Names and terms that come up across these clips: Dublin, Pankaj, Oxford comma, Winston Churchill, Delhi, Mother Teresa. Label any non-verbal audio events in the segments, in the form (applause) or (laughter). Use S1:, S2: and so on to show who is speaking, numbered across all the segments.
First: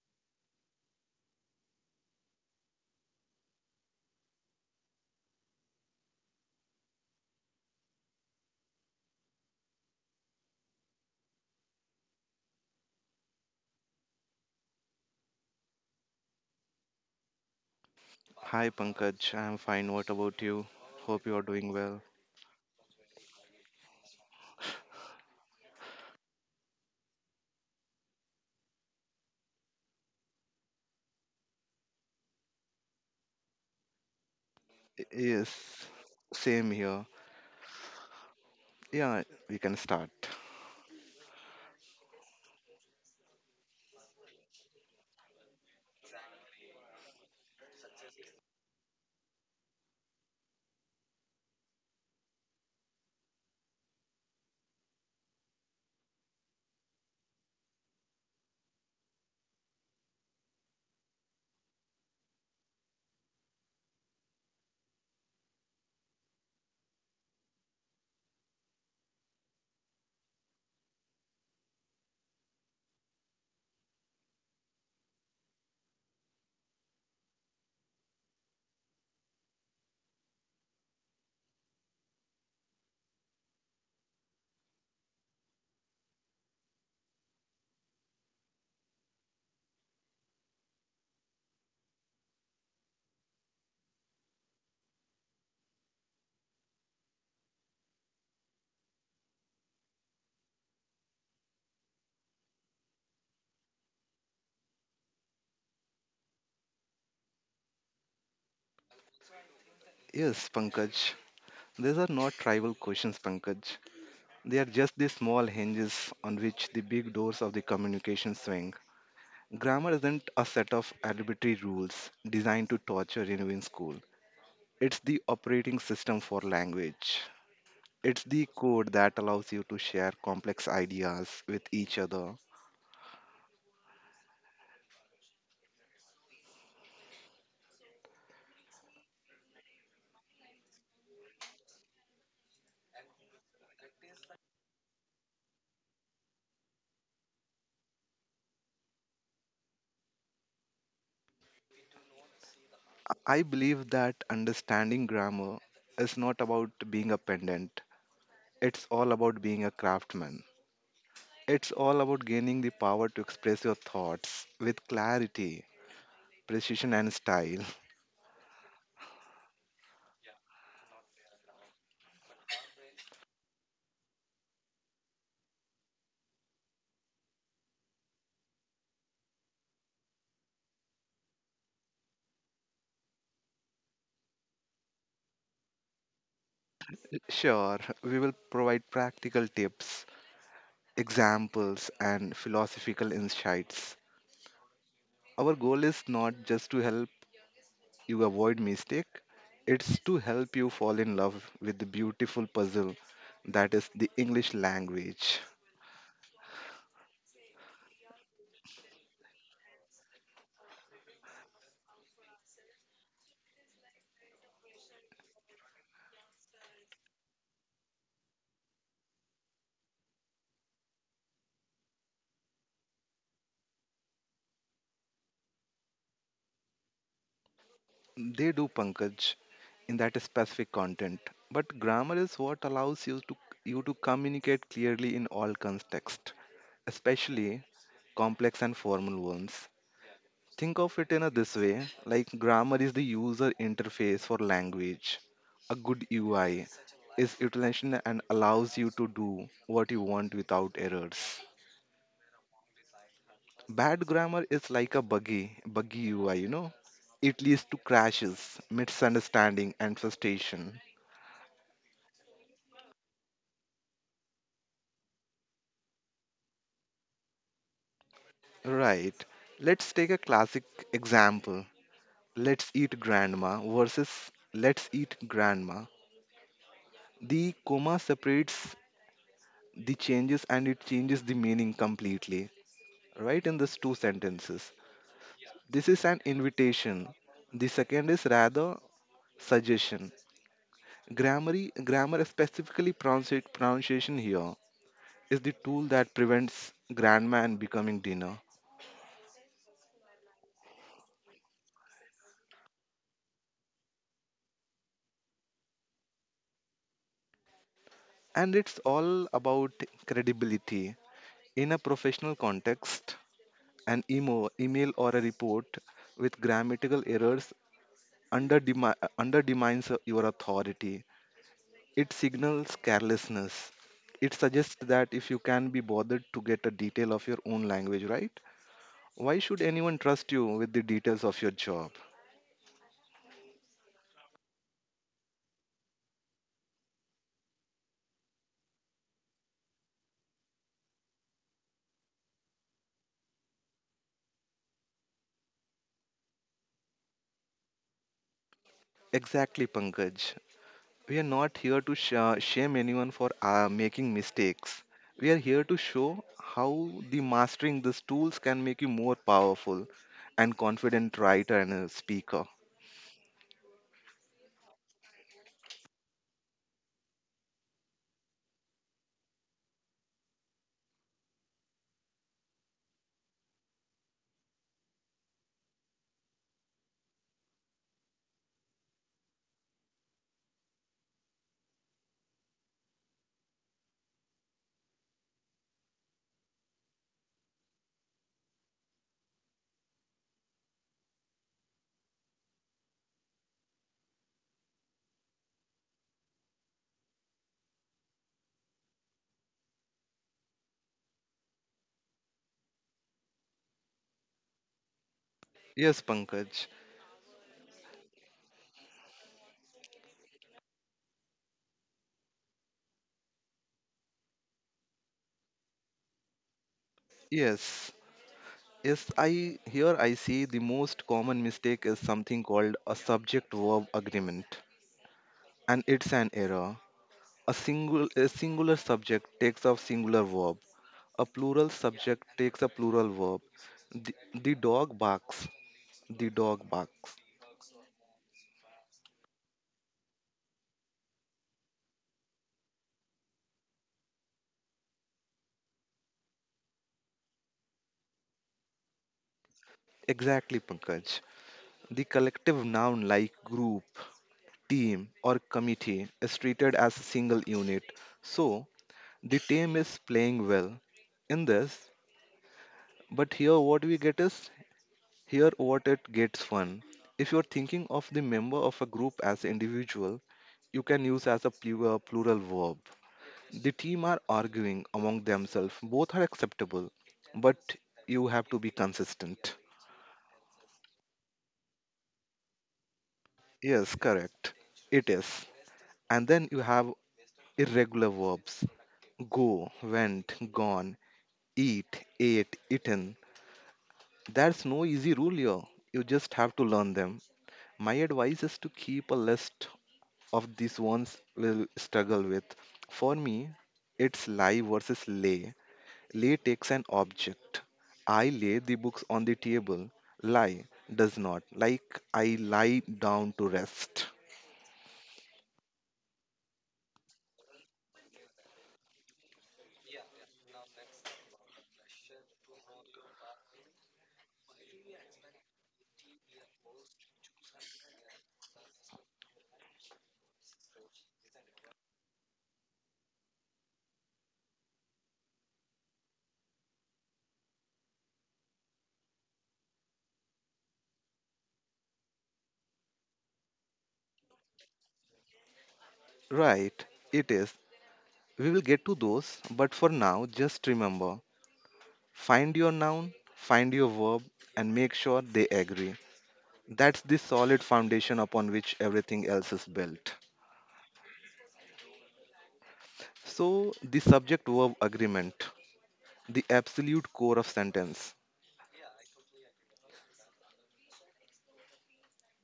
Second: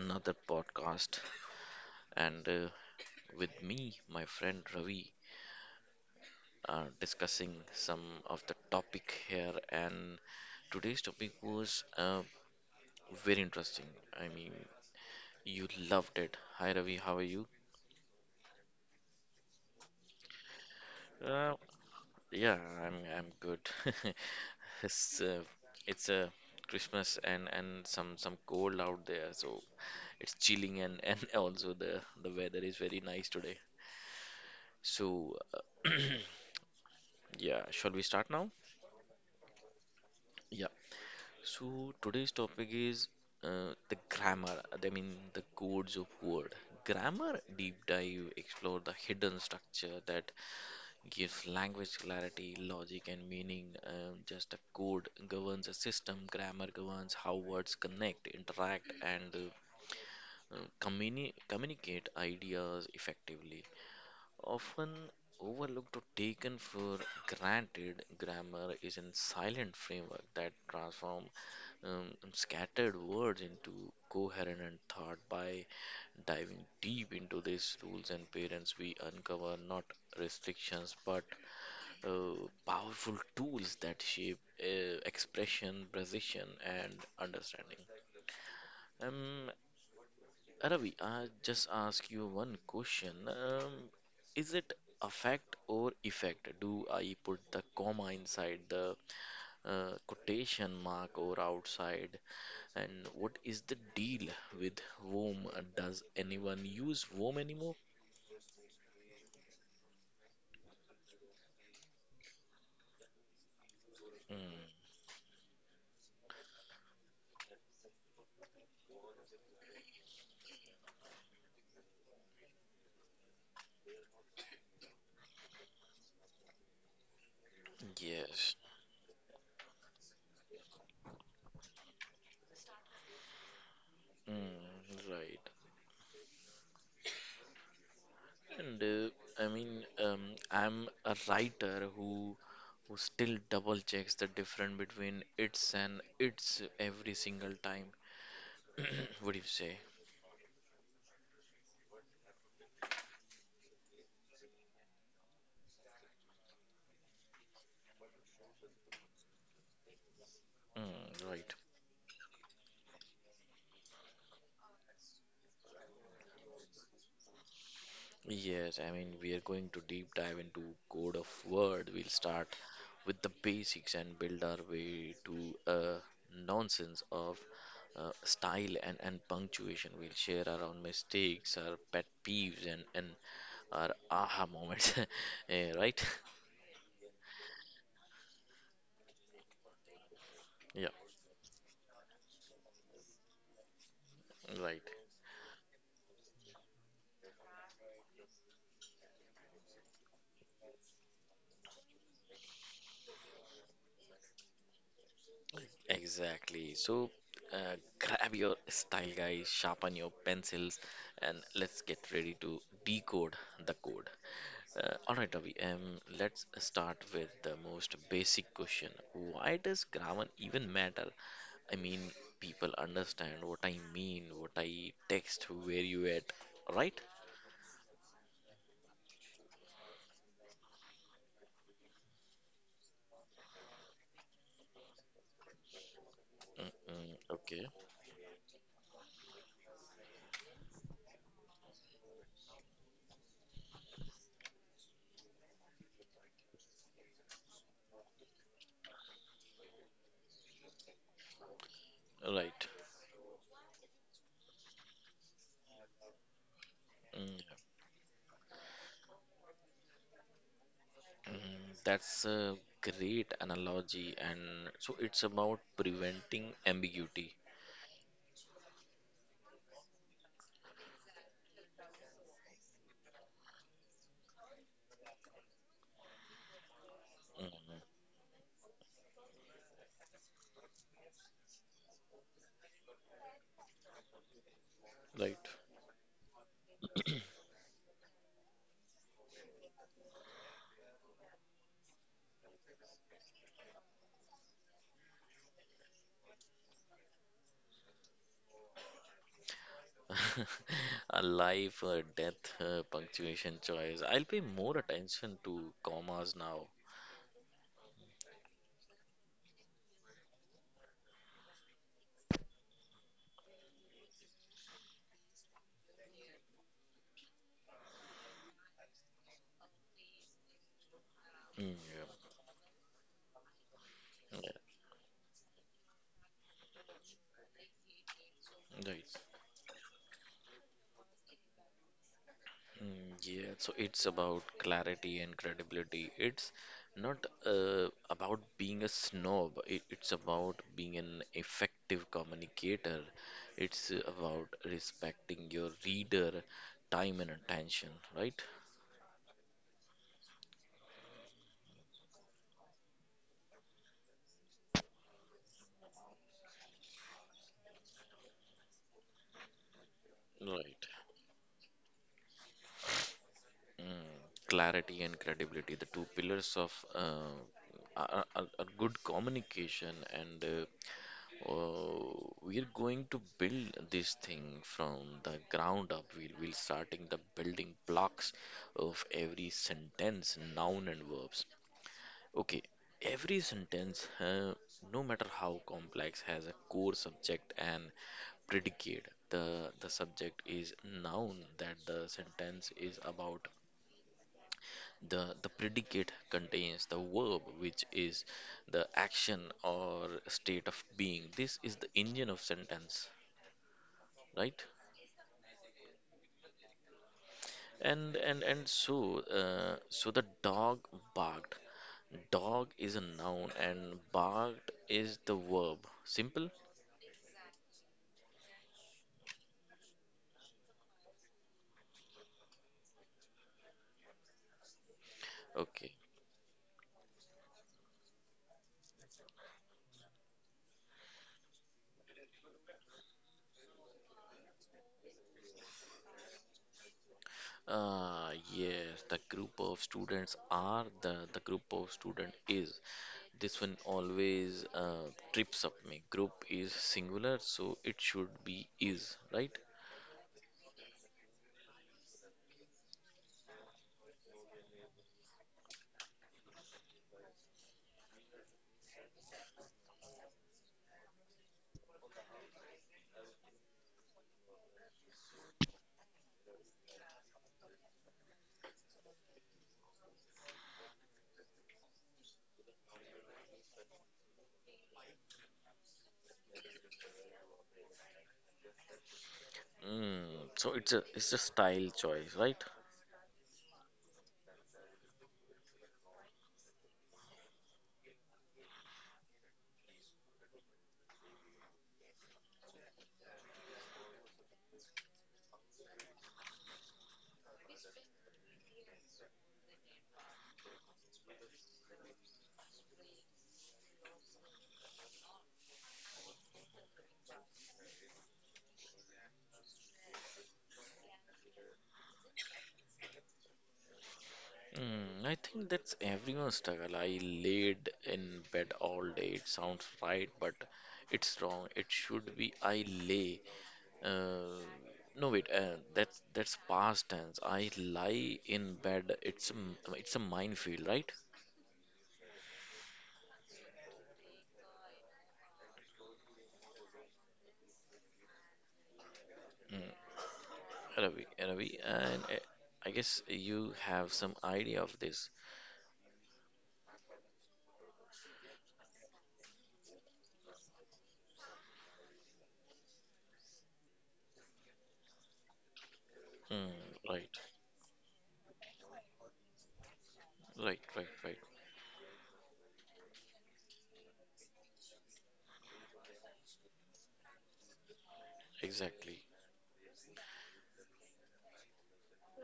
S1: another podcast. And With me, my friend Ravi, are discussing some of the topic here. And today's topic was very interesting. I mean, you loved it. Hi, Ravi. How are you?
S2: Hi Pankaj, I'm fine. What about you? Hope you are doing well.
S1: Yeah, I'm good. (laughs) It's uh, it's a Christmas, and some cold out there, so it's chilling and (laughs) also the weather is very nice today.
S2: Y-
S1: So uh,
S2: Yes,
S1: (clears throat)
S2: same here.
S1: yeah, shall we start now?
S2: Yeah, we can start.
S1: Yeah. So today's topic is the grammar. I mean the codes of word. Grammar deep dive explore the hidden structure that gives language clarity, logic, and meaning. Just a code governs a system, grammar governs how words connect, interact, and communicate ideas effectively. Often overlooked or taken for granted, grammar is a silent framework that transforms um, scattered words into coherent thought. By diving deep into these rules and parents, we uncover not restrictions but powerful tools that shape expression, precision, and understanding. Um, Ravi, I just ask you one question. Is it affect or effect? Do I put the comma inside the quotation mark or outside? And what is the deal with womb? Does anyone use womb anymore?
S2: Yes, Pankaj. These are not trivial questions, Pankaj. They
S1: Mm,
S2: are just the small hinges on which the big doors of the communication swing. Grammar isn't a set of arbitrary rules designed to torture you in school. It's the operating system for language. It's the
S1: yes.
S2: code that allows you to share complex ideas with each other.
S1: Mm, right. And uh, I'm a writer who still double checks the difference between it's and it's every single time. (clears throat) What do you say?
S2: I believe that understanding grammar is not about being a pendant. It's all about being a craftsman.
S1: Mm, right.
S2: It's all about gaining the power to express your thoughts with clarity, precision, and style.
S1: Yes, I mean, we are going to deep dive into Code of Word. We'll start with the basics and build our way to uh, nonsense of style and punctuation. We'll share our own mistakes, our pet peeves, and our aha moments. (laughs) Eh, right? (laughs)
S2: (laughs) Sure, we will provide practical tips,
S1: Yeah,
S2: examples, and philosophical insights.
S1: right.
S2: Our goal is not just to help you avoid mistake, it's to help you fall in love with the beautiful puzzle that is the English language.
S1: Exactly. So grab your style guys, sharpen your pencils, and let's get ready to decode the code. All right, Ravi, let's start with the most basic question. Why does grammar even matter? I mean, people understand what I mean, what I text, where you at, right?
S2: They do Pankaj in that specific content, but grammar is what allows you to communicate clearly in all contexts,
S1: Mm-mm,
S2: especially
S1: okay,
S2: complex and formal ones. Think of it in a this way, like grammar is the user interface for language. A good UI is utilization and allows you to do what you want without errors.
S1: right.
S2: Bad grammar is like a buggy UI, you know.
S1: Mm,
S2: It leads to crashes, misunderstanding, and frustration.
S1: mm, that's a great analogy, and so it's about preventing ambiguity.
S2: Right. Let's take a classic example. Let's eat grandma versus let's eat grandma. The
S1: Mhm.
S2: comma separates the changes and it changes the meaning completely. Right, in these two sentences.
S1: Right?
S2: This is an invitation. The second is rather suggestion. Grammar, grammar, specifically pronunciation here, is the tool that prevents grandma and becoming dinner.
S1: (laughs) A life or death punctuation choice. I'll pay more attention to commas now.
S2: And it's all about credibility. In a professional context, an email or a report with grammatical errors undermines your authority.
S1: Mm, yeah.
S2: It signals carelessness. It suggests that if you can be bothered to get a detail of your own language right,
S1: Yeah. Right.
S2: why should anyone trust you with the details of your job?
S1: Mm, yeah, so it's about clarity and credibility. It's not about being a snob. It's about being an effective communicator. It's about respecting your reader, time and attention, right?
S2: Exactly, Pankaj. We are not here to shame anyone for making mistakes. We are here to show how the mastering these tools can make you more powerful and
S1: Right.
S2: confident writer and a speaker.
S1: Mm, clarity and credibility, the two pillars of a good communication, and uh, we're going to build this thing from the ground up. We'll starting the building blocks of every sentence, noun and verbs. Okay, every sentence, no matter how complex, has a core subject and predicate. The subject is noun that the sentence is about. The predicate contains the verb, which is the action or state of being. This is the engine of sentence, right?
S2: Yes, Pankaj.
S1: And so the dog barked. Dog is a noun and barked is the verb. Simple?
S2: Yes. I see the most common mistake is something called a subject verb agreement. And
S1: Okay.
S2: it's an error. A singular subject takes a singular verb. A plural subject takes a plural verb. The, the dog barks. The dog barks.
S1: Yes, the group of students are the group of student is. This one always trips up me. Group is singular, so it should be is, right?
S2: Exactly, Pankaj. The collective noun like group, team, or committee is treated as a single unit. So, the team is playing well in this, but here what it gets fun. If you're thinking of the member of a group as individual, you can use as a plural verb. The team are arguing among themselves. Both are acceptable, but you have to be consistent.
S1: Mm, so it's a style choice, right?
S2: Yes, correct. It is. And then you have irregular verbs: go, went, gone, eat, ate, eaten. There's no easy rule here. You just have to learn them. My advice is to keep a list of these ones will struggle with. For me, it's lie versus lay. Lay takes an object. I lay the books on the table. Lie does not. Like I lie down to rest.
S1: Mm, I think that's everyone's struggle. I laid in bed all day. It sounds right, but it's wrong. It should be I lay. Uh, no, wait. That's past tense. I lie in bed. It's a, it's a minefield, right? Hmm, Ravi, and I guess you have some idea of this.
S2: Right, it is. We will get to those, but for now, just remember: find your noun, find your verb, and make sure they agree.
S1: Mm,
S2: That's the
S1: right,
S2: solid foundation upon which everything else is built.
S1: right.
S2: So, the subject verb agreement, the absolute core of sentence.
S1: Exactly.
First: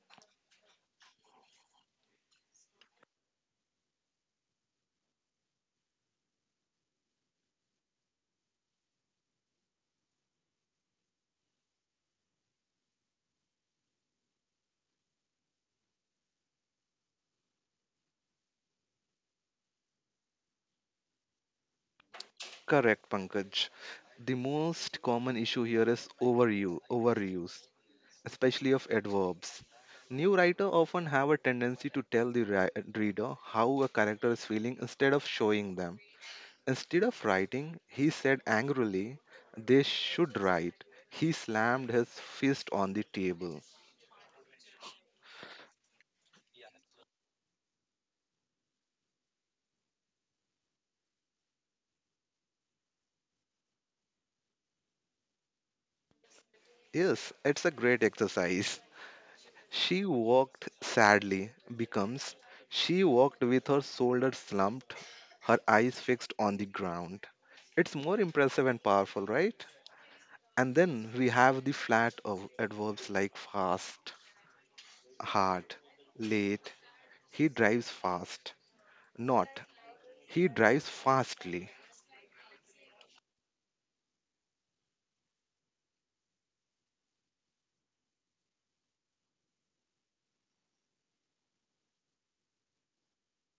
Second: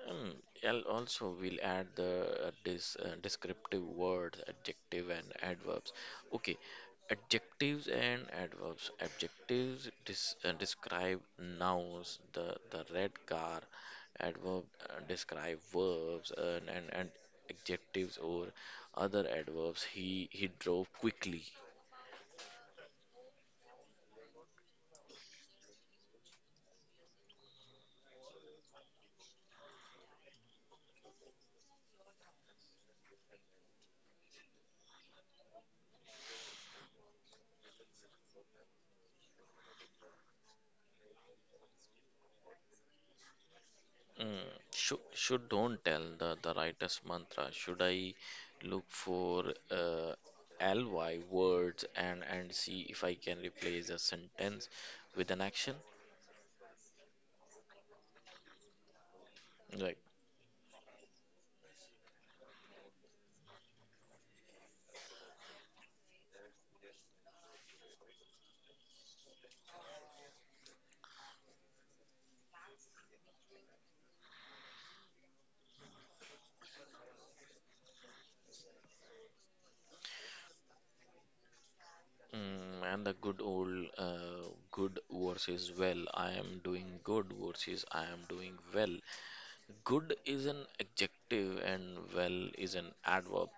S1: Um, I'll also we'll add the this descriptive words, adjective and adverbs. Okay, adjectives and adverbs. Adjectives describe nouns. The red car. Adverb describe verbs and adjectives or other adverbs. He drove quickly.
S2: Correct, Pankaj. The most common issue here is overuse, especially of adverbs. New writer often have a tendency to tell the reader how a character is feeling instead of showing them. Instead of writing, he said angrily, they should write: he slammed his fist on the table.
S1: Mm, should don't tell the writer's mantra. Should I look for uh, ly words and see if I can replace a sentence with an action?
S2: Yes, it's a great exercise.
S1: Like
S2: She walked sadly, becomes she walked with her shoulders slumped, her eyes fixed on the ground. It's more impressive and powerful, right? And then we have the flat of adverbs like fast, hard, late. He drives fast. Not, he drives fastly.
S1: mm, and the good old good versus well. I am doing good versus I am doing well. Good is an adjective and well is an adverb.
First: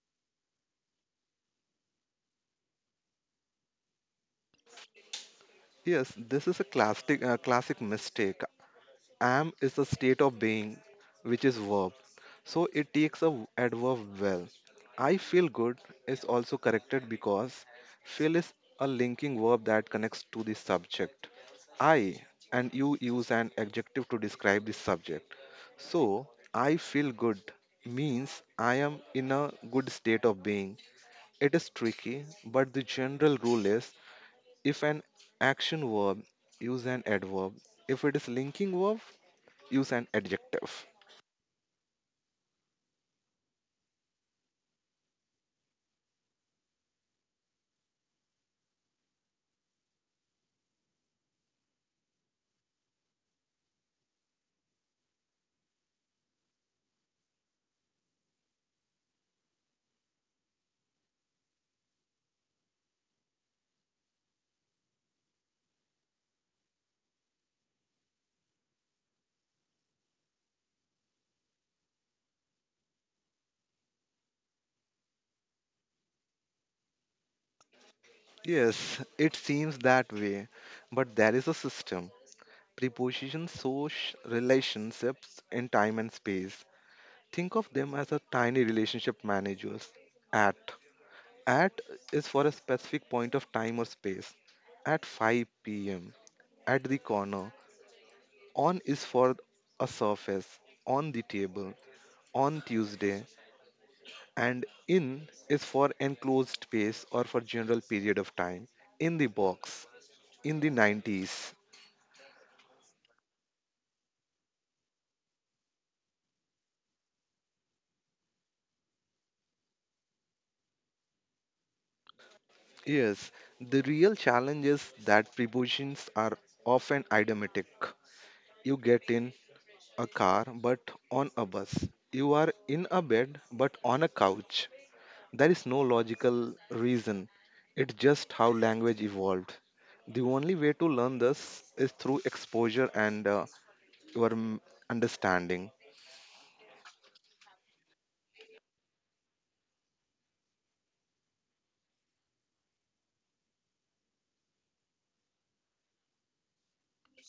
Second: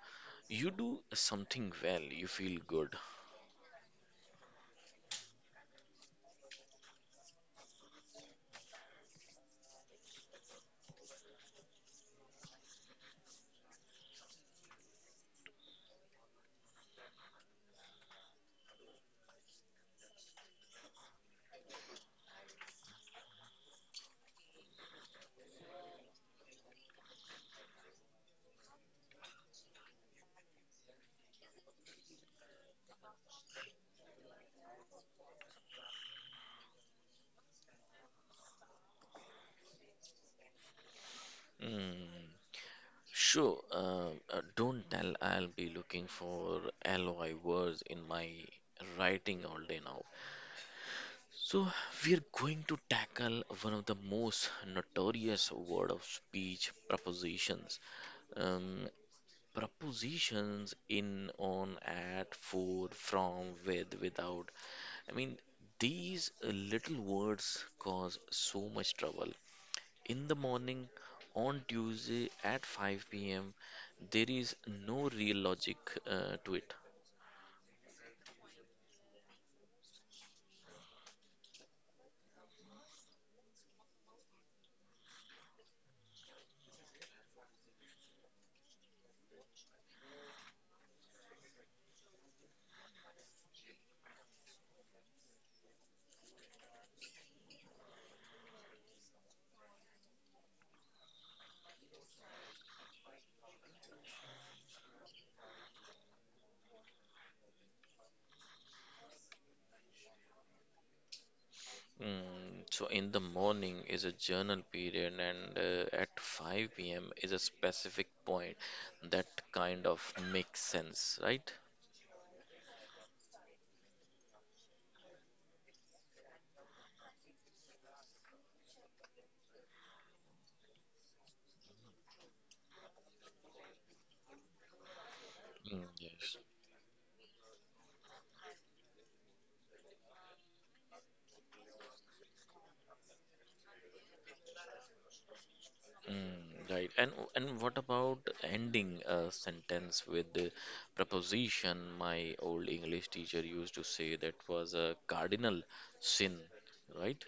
S1: You do something well, you feel good.
S2: Yes, this is a classic mistake. Am is a state of being, which is verb. So it takes a adverb well. I feel good is also corrected because feel is a linking verb that connects to the subject, I, and you use an adjective to describe the subject. So I feel good means I am in a good state of being. It is tricky, but the general rule is if an action verb, use an adverb. If it is linking verb, use an adjective.
S1: Mm. Sure, don't tell I'll be looking for LOI words in my writing all day now. So, we're going to tackle one of the most notorious word of speech propositions. Um, propositions in, on, at, for, from, with, without. I mean, these little words cause so much trouble in the morning on Tuesday at 5 p.m., there is no real logic to it.
S2: Yes, it seems that way, but there is a system. Prepositions show relationships in time and space. Think of them as a tiny relationship managers. At. At is for a specific point of time or space. At 5 pm. At the corner. On is for a surface. On the table. On Tuesday. And in is for enclosed space or for general period of time, in the box, in the 90s.
S1: Mm, so in the morning is a journal period, and at 5 p.m. is a specific point that kind of makes sense, right?
S2: Yes, the real challenge is that prepositions are often idiomatic. You get in a car but on a bus. You are in a bed but on a couch. There is no
S1: Mm, yes.
S2: logical reason. It's just how language evolved. The only way to learn this is through exposure and your mm, understanding.
S1: Mm, right. And what about ending a sentence with the preposition? My old English teacher used to say that was a cardinal sin, right?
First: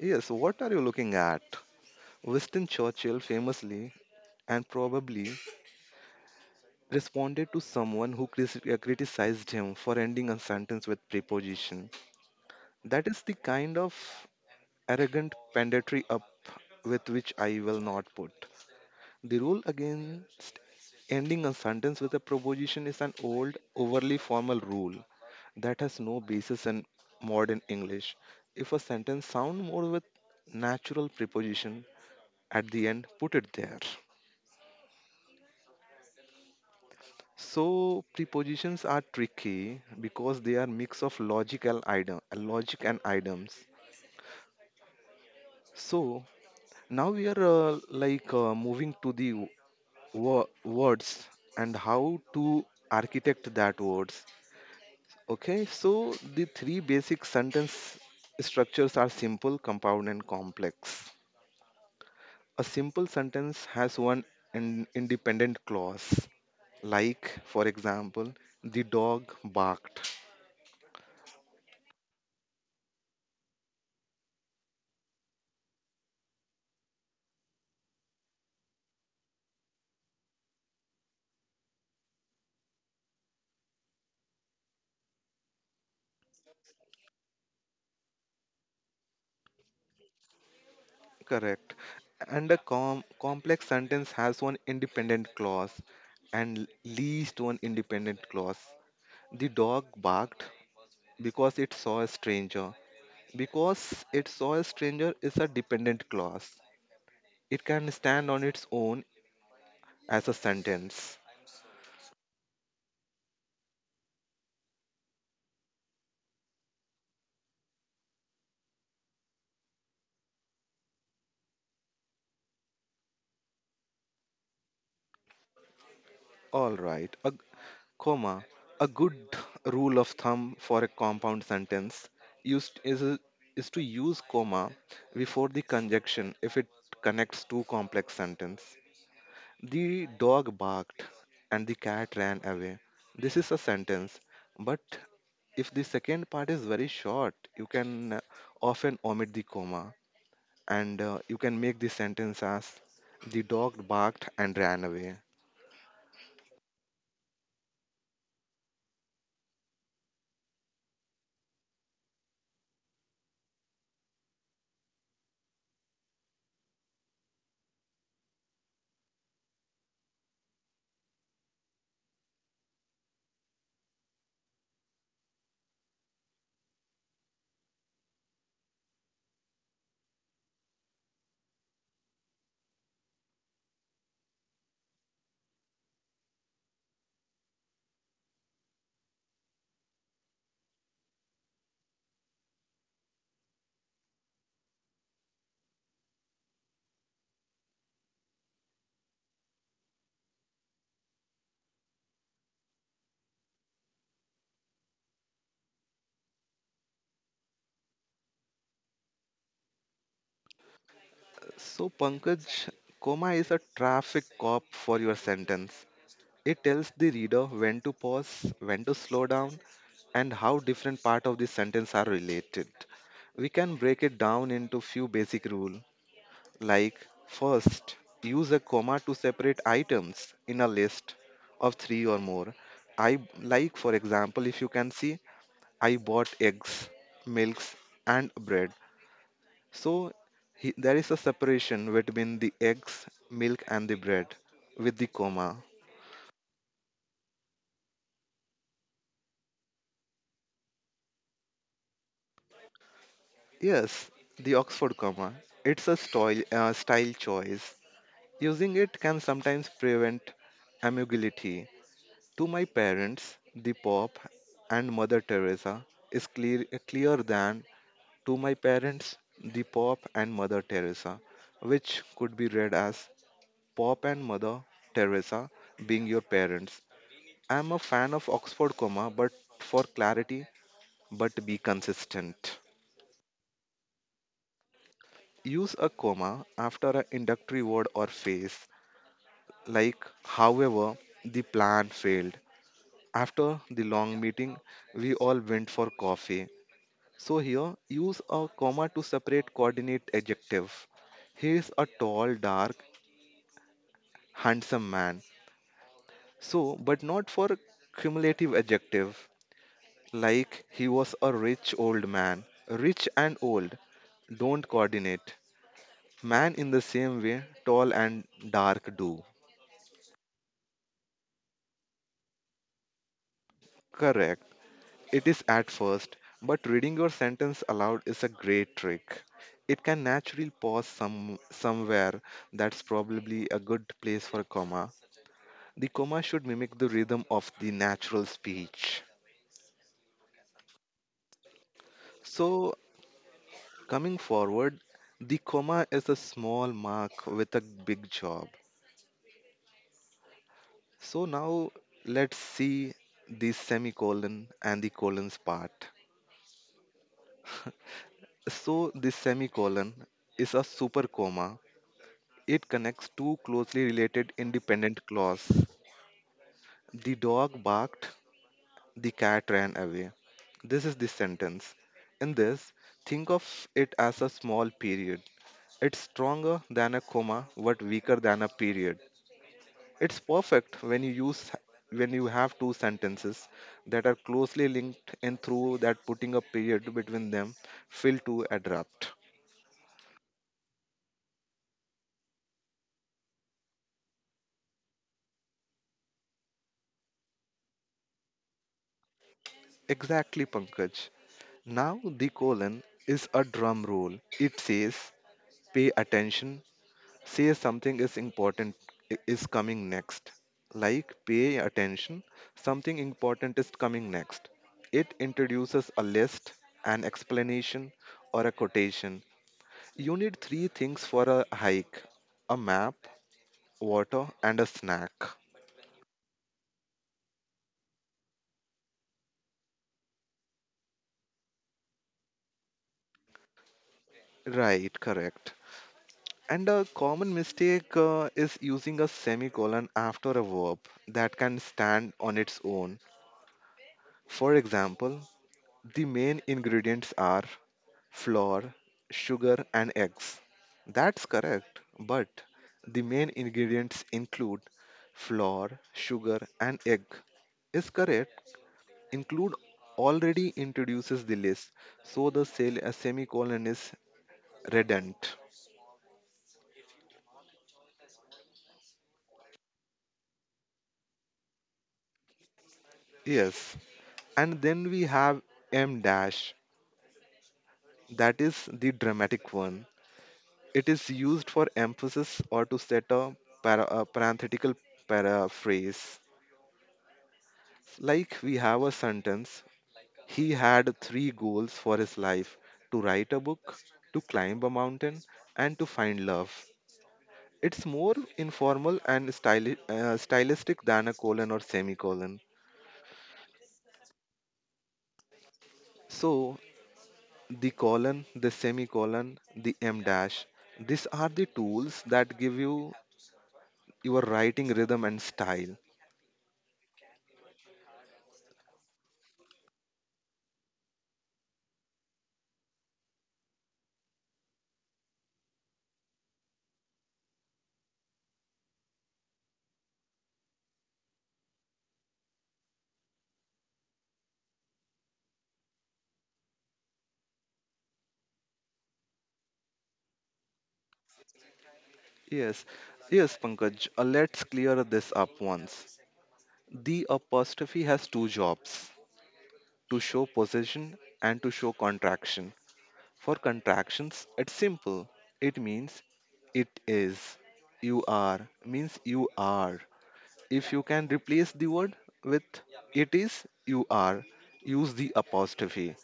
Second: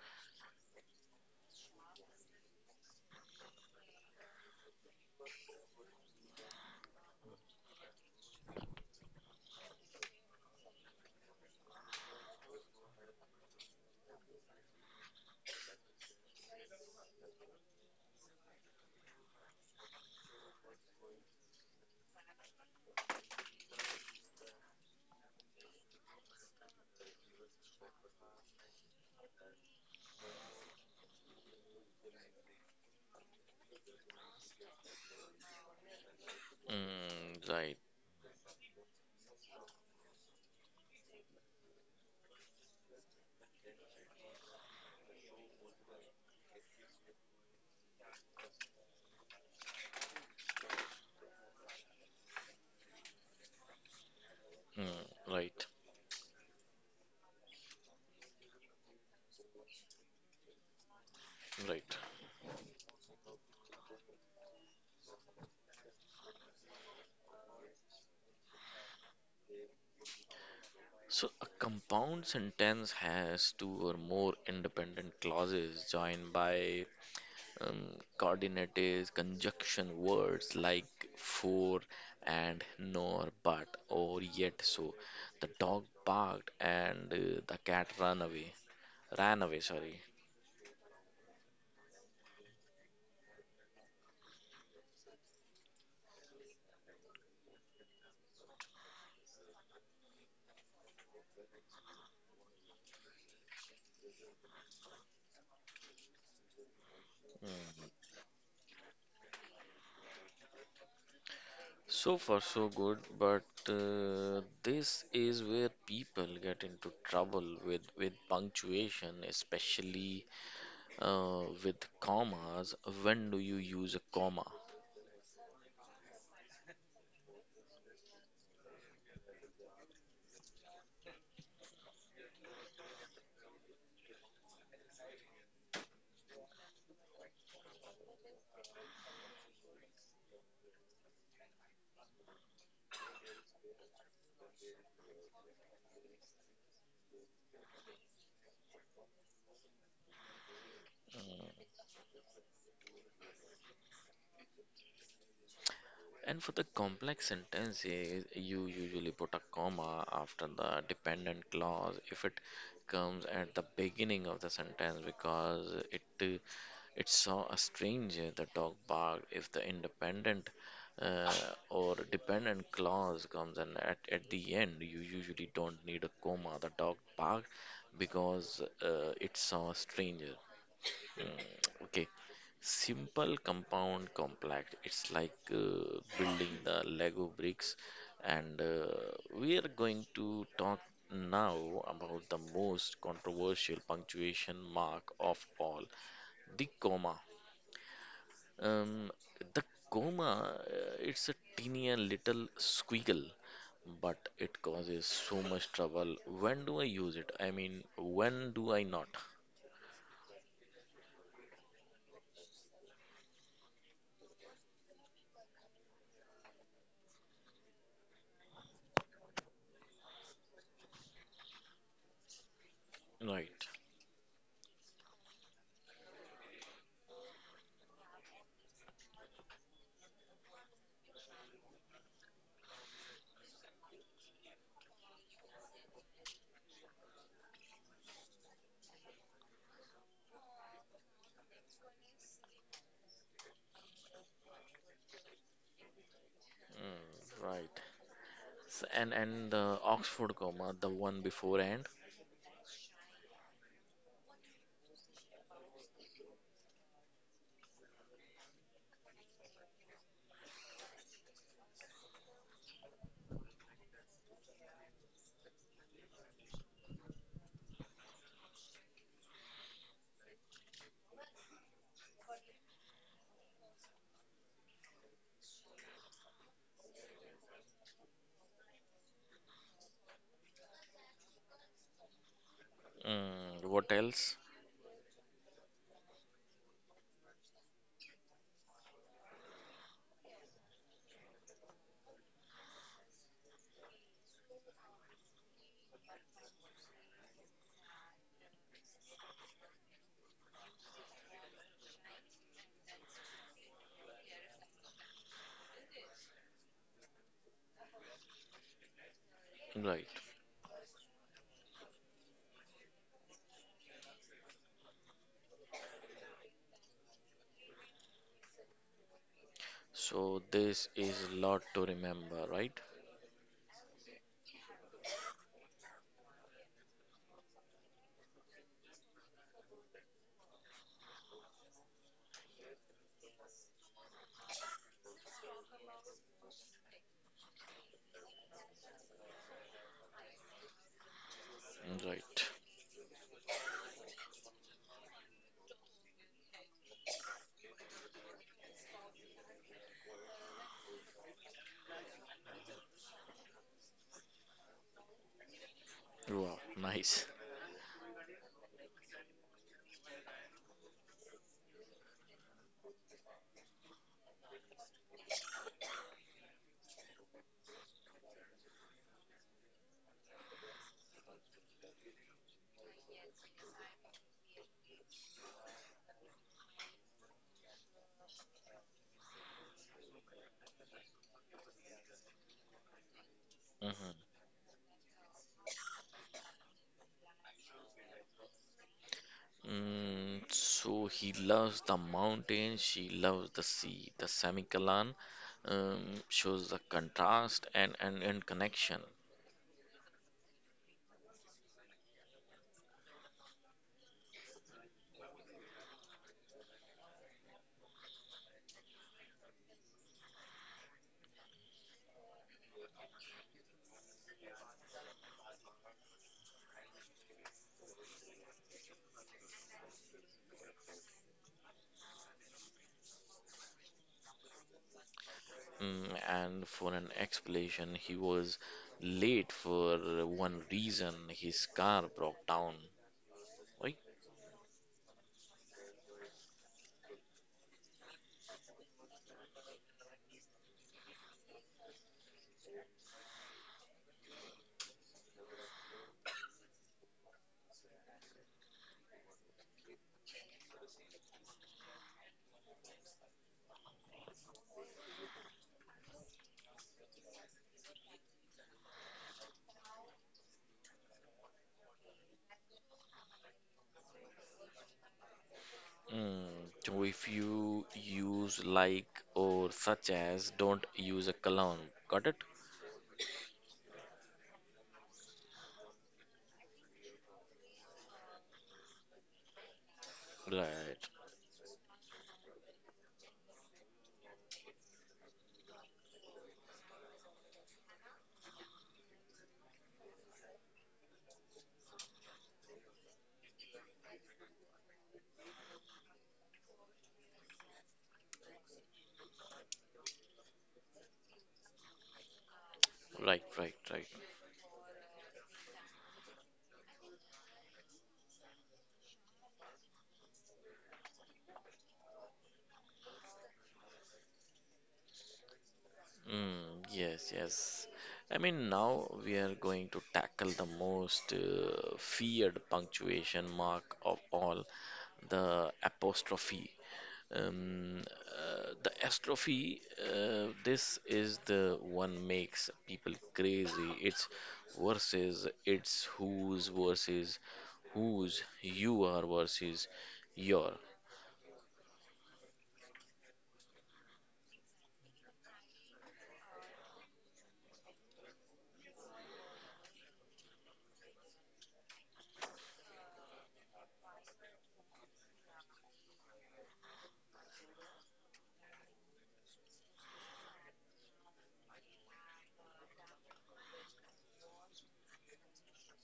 S2: Yes, what are you looking at? Winston Churchill famously and probably responded to someone who criticized him for ending a sentence with preposition. That is the kind of arrogant pedantry up with which I will not put. The rule against ending a sentence with a preposition is an old, overly formal rule that has no basis in modern English. If a sentence sounds more with natural preposition at the end, put it there.
S1: Mm, right,
S2: So prepositions are tricky because they are mix of logical item, logic and items. So now we are moving to the words and how to architect that words.
S1: mm,
S2: Okay,
S1: right,
S2: so the three basic sentence structures are simple, compound, and complex.
S1: right.
S2: A simple sentence has one independent clause, like, for example, the dog barked.
S1: So a compound sentence has two or more independent clauses joined by um, coordinates, conjunction words like for and nor, but, or yet. So the dog barked and the cat ran away. Ran away, sorry.
S2: Correct. And a complex sentence has one independent clause and least one independent clause. The dog barked because it saw a stranger. Because it saw a stranger is a dependent clause. It can stand on its own as a sentence.
S1: So far, so good, but this is where people get into trouble with punctuation, especially with commas. When do you use a comma?
S2: All right. A comma. A good rule of thumb for a compound sentence used is a- is to use comma before the conjunction if it connects two complex sentences. The dog barked and the cat ran away. This is a sentence, but if the second part is very short, you can uh, often omit the comma and you can make the sentence as the dog barked and ran away.
S1: And for the complex sentences, you usually put a comma after the dependent clause if it comes at the beginning of the sentence because it it saw a stranger. The dog barked. If the independent uh, or dependent clause comes and at the end, you usually don't need a comma. The dog barked because it saw a stranger. Okay, simple compound complex. It's like building the Lego bricks, and we are going to talk now about the most controversial punctuation mark of all, the comma. um, the coma, uh, it's a teeny and little squiggle, but it causes so much trouble. When do I use it? I mean, when do I not?
S2: So, Pankaj, comma is a traffic cop for your sentence. It tells the reader when to pause, when to slow down, and how different parts of the sentence are related. We
S1: Right.
S2: can break it down into few basic rules, like first, use a comma to separate items in a list of three or more. I like, for example, if you can see, I bought eggs, milks, and bread. So he, there is a separation between the eggs, milk, and the bread with the comma.
S1: Mm, right. S and the Oxford comma, the one beforehand.
S2: Yes, the Oxford comma. It's a style choice. Using it can sometimes prevent ambiguity. To my parents, the Pope and Mother Teresa is clear, clear than to my parents, the Pope and Mother Teresa, which could be read as Pope and Mother Teresa being your parents. I'm a fan of Oxford comma, but for clarity, but be consistent.
S1: Mm, what else?
S2: Use a comma after an introductory word or phrase, like however, the plan failed. After the long meeting, we all went for coffee. So here, use a comma to separate coordinate adjective. He is a tall, dark, handsome man. So, but not for cumulative adjective,
S1: Right.
S2: like he was a rich old man. Rich and old don't coordinate man in the same way tall and dark do.
S1: So this is lot to remember, right?
S2: Correct. It is at first, but reading your sentence aloud is a great trick. It can naturally pause somewhere. That's probably a good place for comma. The comma should mimic the rhythm of the natural speech.
S1: Mm, right.
S2: So, coming forward, the comma is a small mark with a big job. So now let's see the semicolon and the colons part.
S1: Wow, nice.
S2: So the semicolon is a super comma. It connects two closely related independent clauses. The dog barked, the cat ran away. This is the sentence. In this, think of it as a small period. It's stronger than a comma but weaker than a period. It's perfect when you use when you have two sentences that
S1: Mhm.
S2: are closely linked and through that putting a period between them feel too abrupt.
S1: Mm, so he loves the mountains, she loves the sea. The semicolon shows the contrast and connection.
S2: Exactly, Pankaj. Now the colon is a drum roll. It says pay attention, say something is important is coming next. Like pay attention, something important is coming next. It introduces a list, an explanation, or a quotation. You need three things for a hike: a map, water, and a snack.
S1: Mm, and for an explanation, he was late for one reason: his car broke down. Right?
S2: Right, correct. And a common mistake is using a semicolon after a verb that can stand on its own. For example, the main ingredients are flour, sugar, and eggs. That's correct, but the main ingredients include flour, sugar, and egg. Is correct, include already introduces the list, so the a semicolon is redundant.
S1: Mm, so if you use like or such as, don't use a colon. Got it?
S2: Yes, and then we have m dash, that is the dramatic one. It
S1: Right,
S2: is used for emphasis or to set a, a parenthetical paraphrase. Like we have a sentence, he had three goals for his life: to write a book, to climb a mountain, and to find love. It's more informal and stylistic than a colon or semicolon.
S1: right.
S2: So, the colon, the semicolon, the em dash, these are the tools that give you your writing rhythm and style.
S1: Mm, yes, yes. I mean, now we are going to tackle the most feared punctuation mark of all, the apostrophe. The apostrophe, this is the one makes people crazy. It's versus, it's whose versus whose, you are versus your.
S2: Yes, yes, Pankaj, let's clear this up once. The apostrophe has two jobs: to show possession and to show contraction. For contractions, it's simple. It means it is. You are means you are. If you can replace the word with it is, you are, use the apostrophe.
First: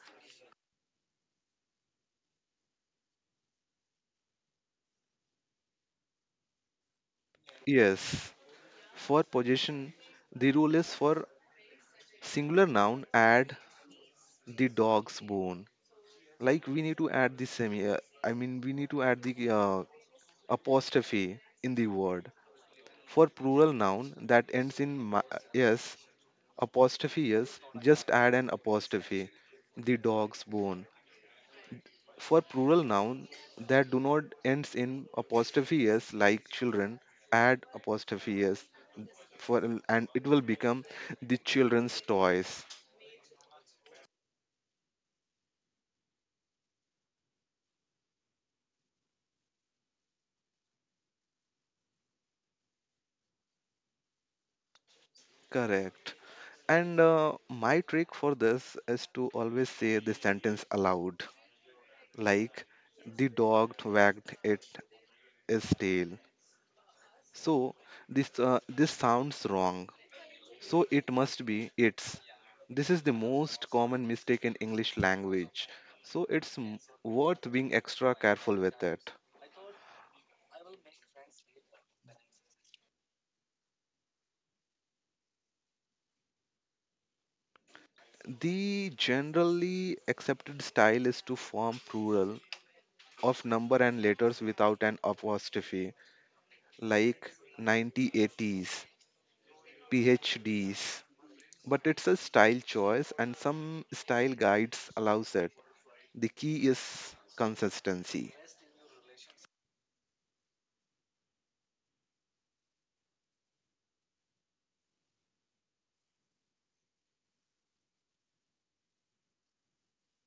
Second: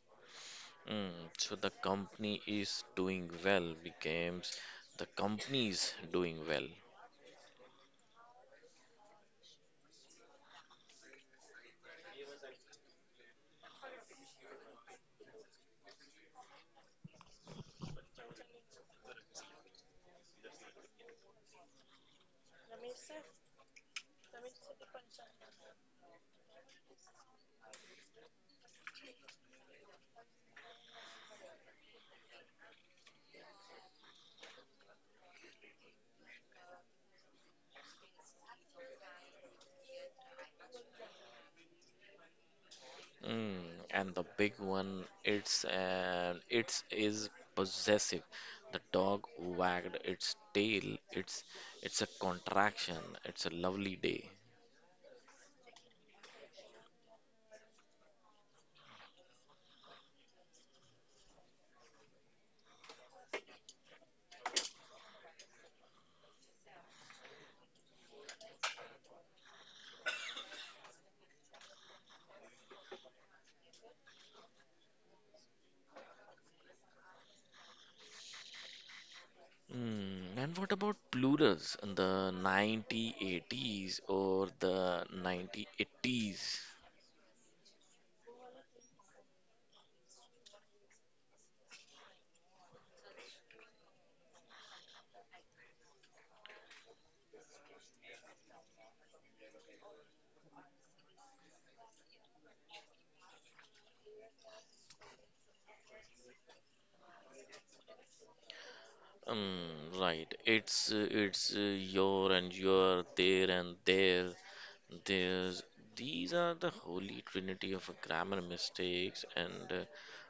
S1: Mm, so the company is doing well becomes the company's doing well.
S2: Yes. For possession, the rule is for singular noun, add the dog's bone. Like we need to add the I mean, we need to add the uh, apostrophe in the word. For plural noun that ends in yes, apostrophe yes, just add an apostrophe. The dog's bone. For plural noun that do not ends in apostrophe s like children, add apostrophe s for and it will become the children's toys.
S1: Mm, and the big one, it's and it's is possessive. The dog wagged its tail. It's a contraction. It's a lovely day.
S2: Correct. And my trick for this is to always say the sentence aloud, like the dog wagged it its tail. So this sounds wrong, so it must be its. This is the most common mistake in English language. So it's worth being extra careful with it.
S1: Mm, and what about plurals in the 1980s or the 1980s?
S2: The generally accepted style is to form plural of number and letters without an apostrophe, like 9080s, PhDs. But it's a style choice, and some style guides allows it. The key is consistency.
S1: Mm, right. It's your and your, there and there, there's. These are the holy trinity of grammar mistakes, and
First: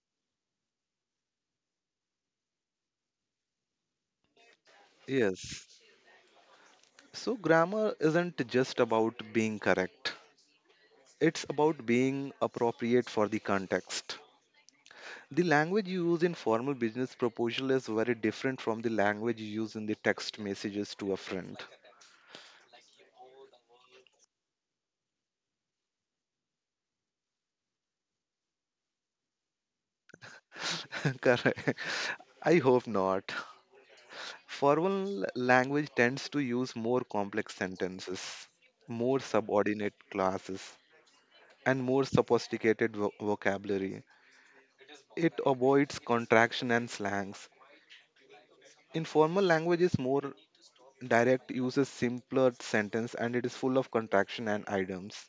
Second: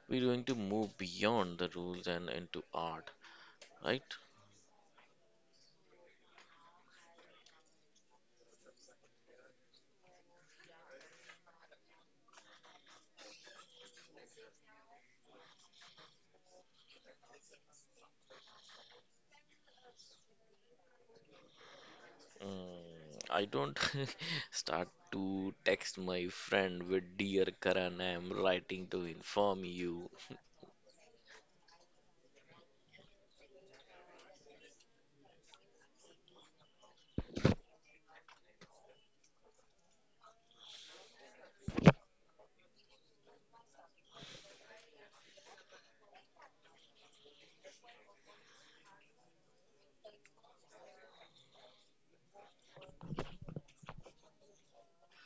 S1: we're going to move beyond the rules and into art, right?
S2: Yes. So, grammar isn't just about being correct, it's about being appropriate for the context. The language you use in formal business proposal is very different from the language you use in the text messages to a friend.
S1: Mm, I don't (laughs) start to text my friend with dear Karan, I am writing to inform you.
S2: (laughs) Correct. I hope not. Formal language tends to use more complex sentences, more subordinate classes, and more sophisticated vocabulary. It avoids contraction and slangs. Informal language is more direct, uses simpler sentence and it is full of contraction and items.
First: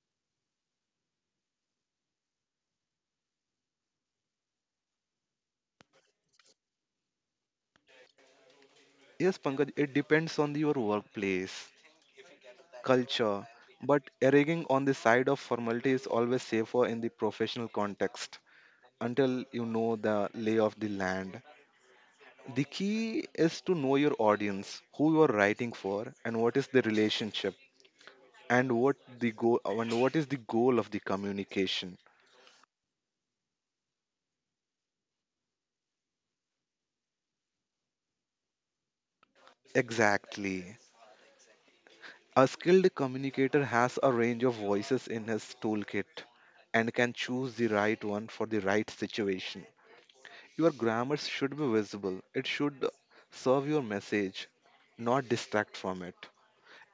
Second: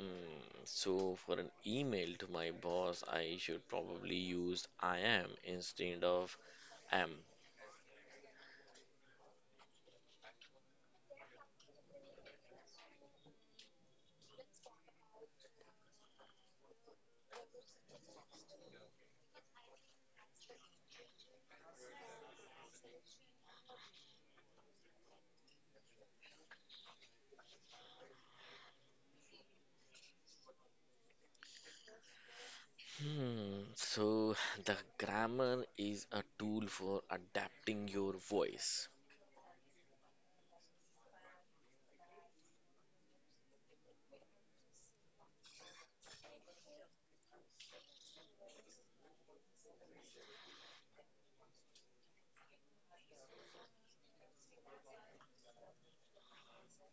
S1: Mm, so for an email to my boss, I should probably use I am instead of am.
S2: Yes, Pankaj, it depends on your workplace, culture, but erring on the side of formality is always safer in the professional context until you know the lay of the land. The key is to know your audience, who you are writing for, and what is the relationship, and what the goal, and what is the goal of the communication.
S1: Hmm, so (laughs) (sighs) the grammar is a tool for adapting your voice.
S2: Exactly. A skilled communicator has a range of voices in his toolkit and can choose the right one for the right situation. Your grammar should be visible, it should serve your message, not distract from it.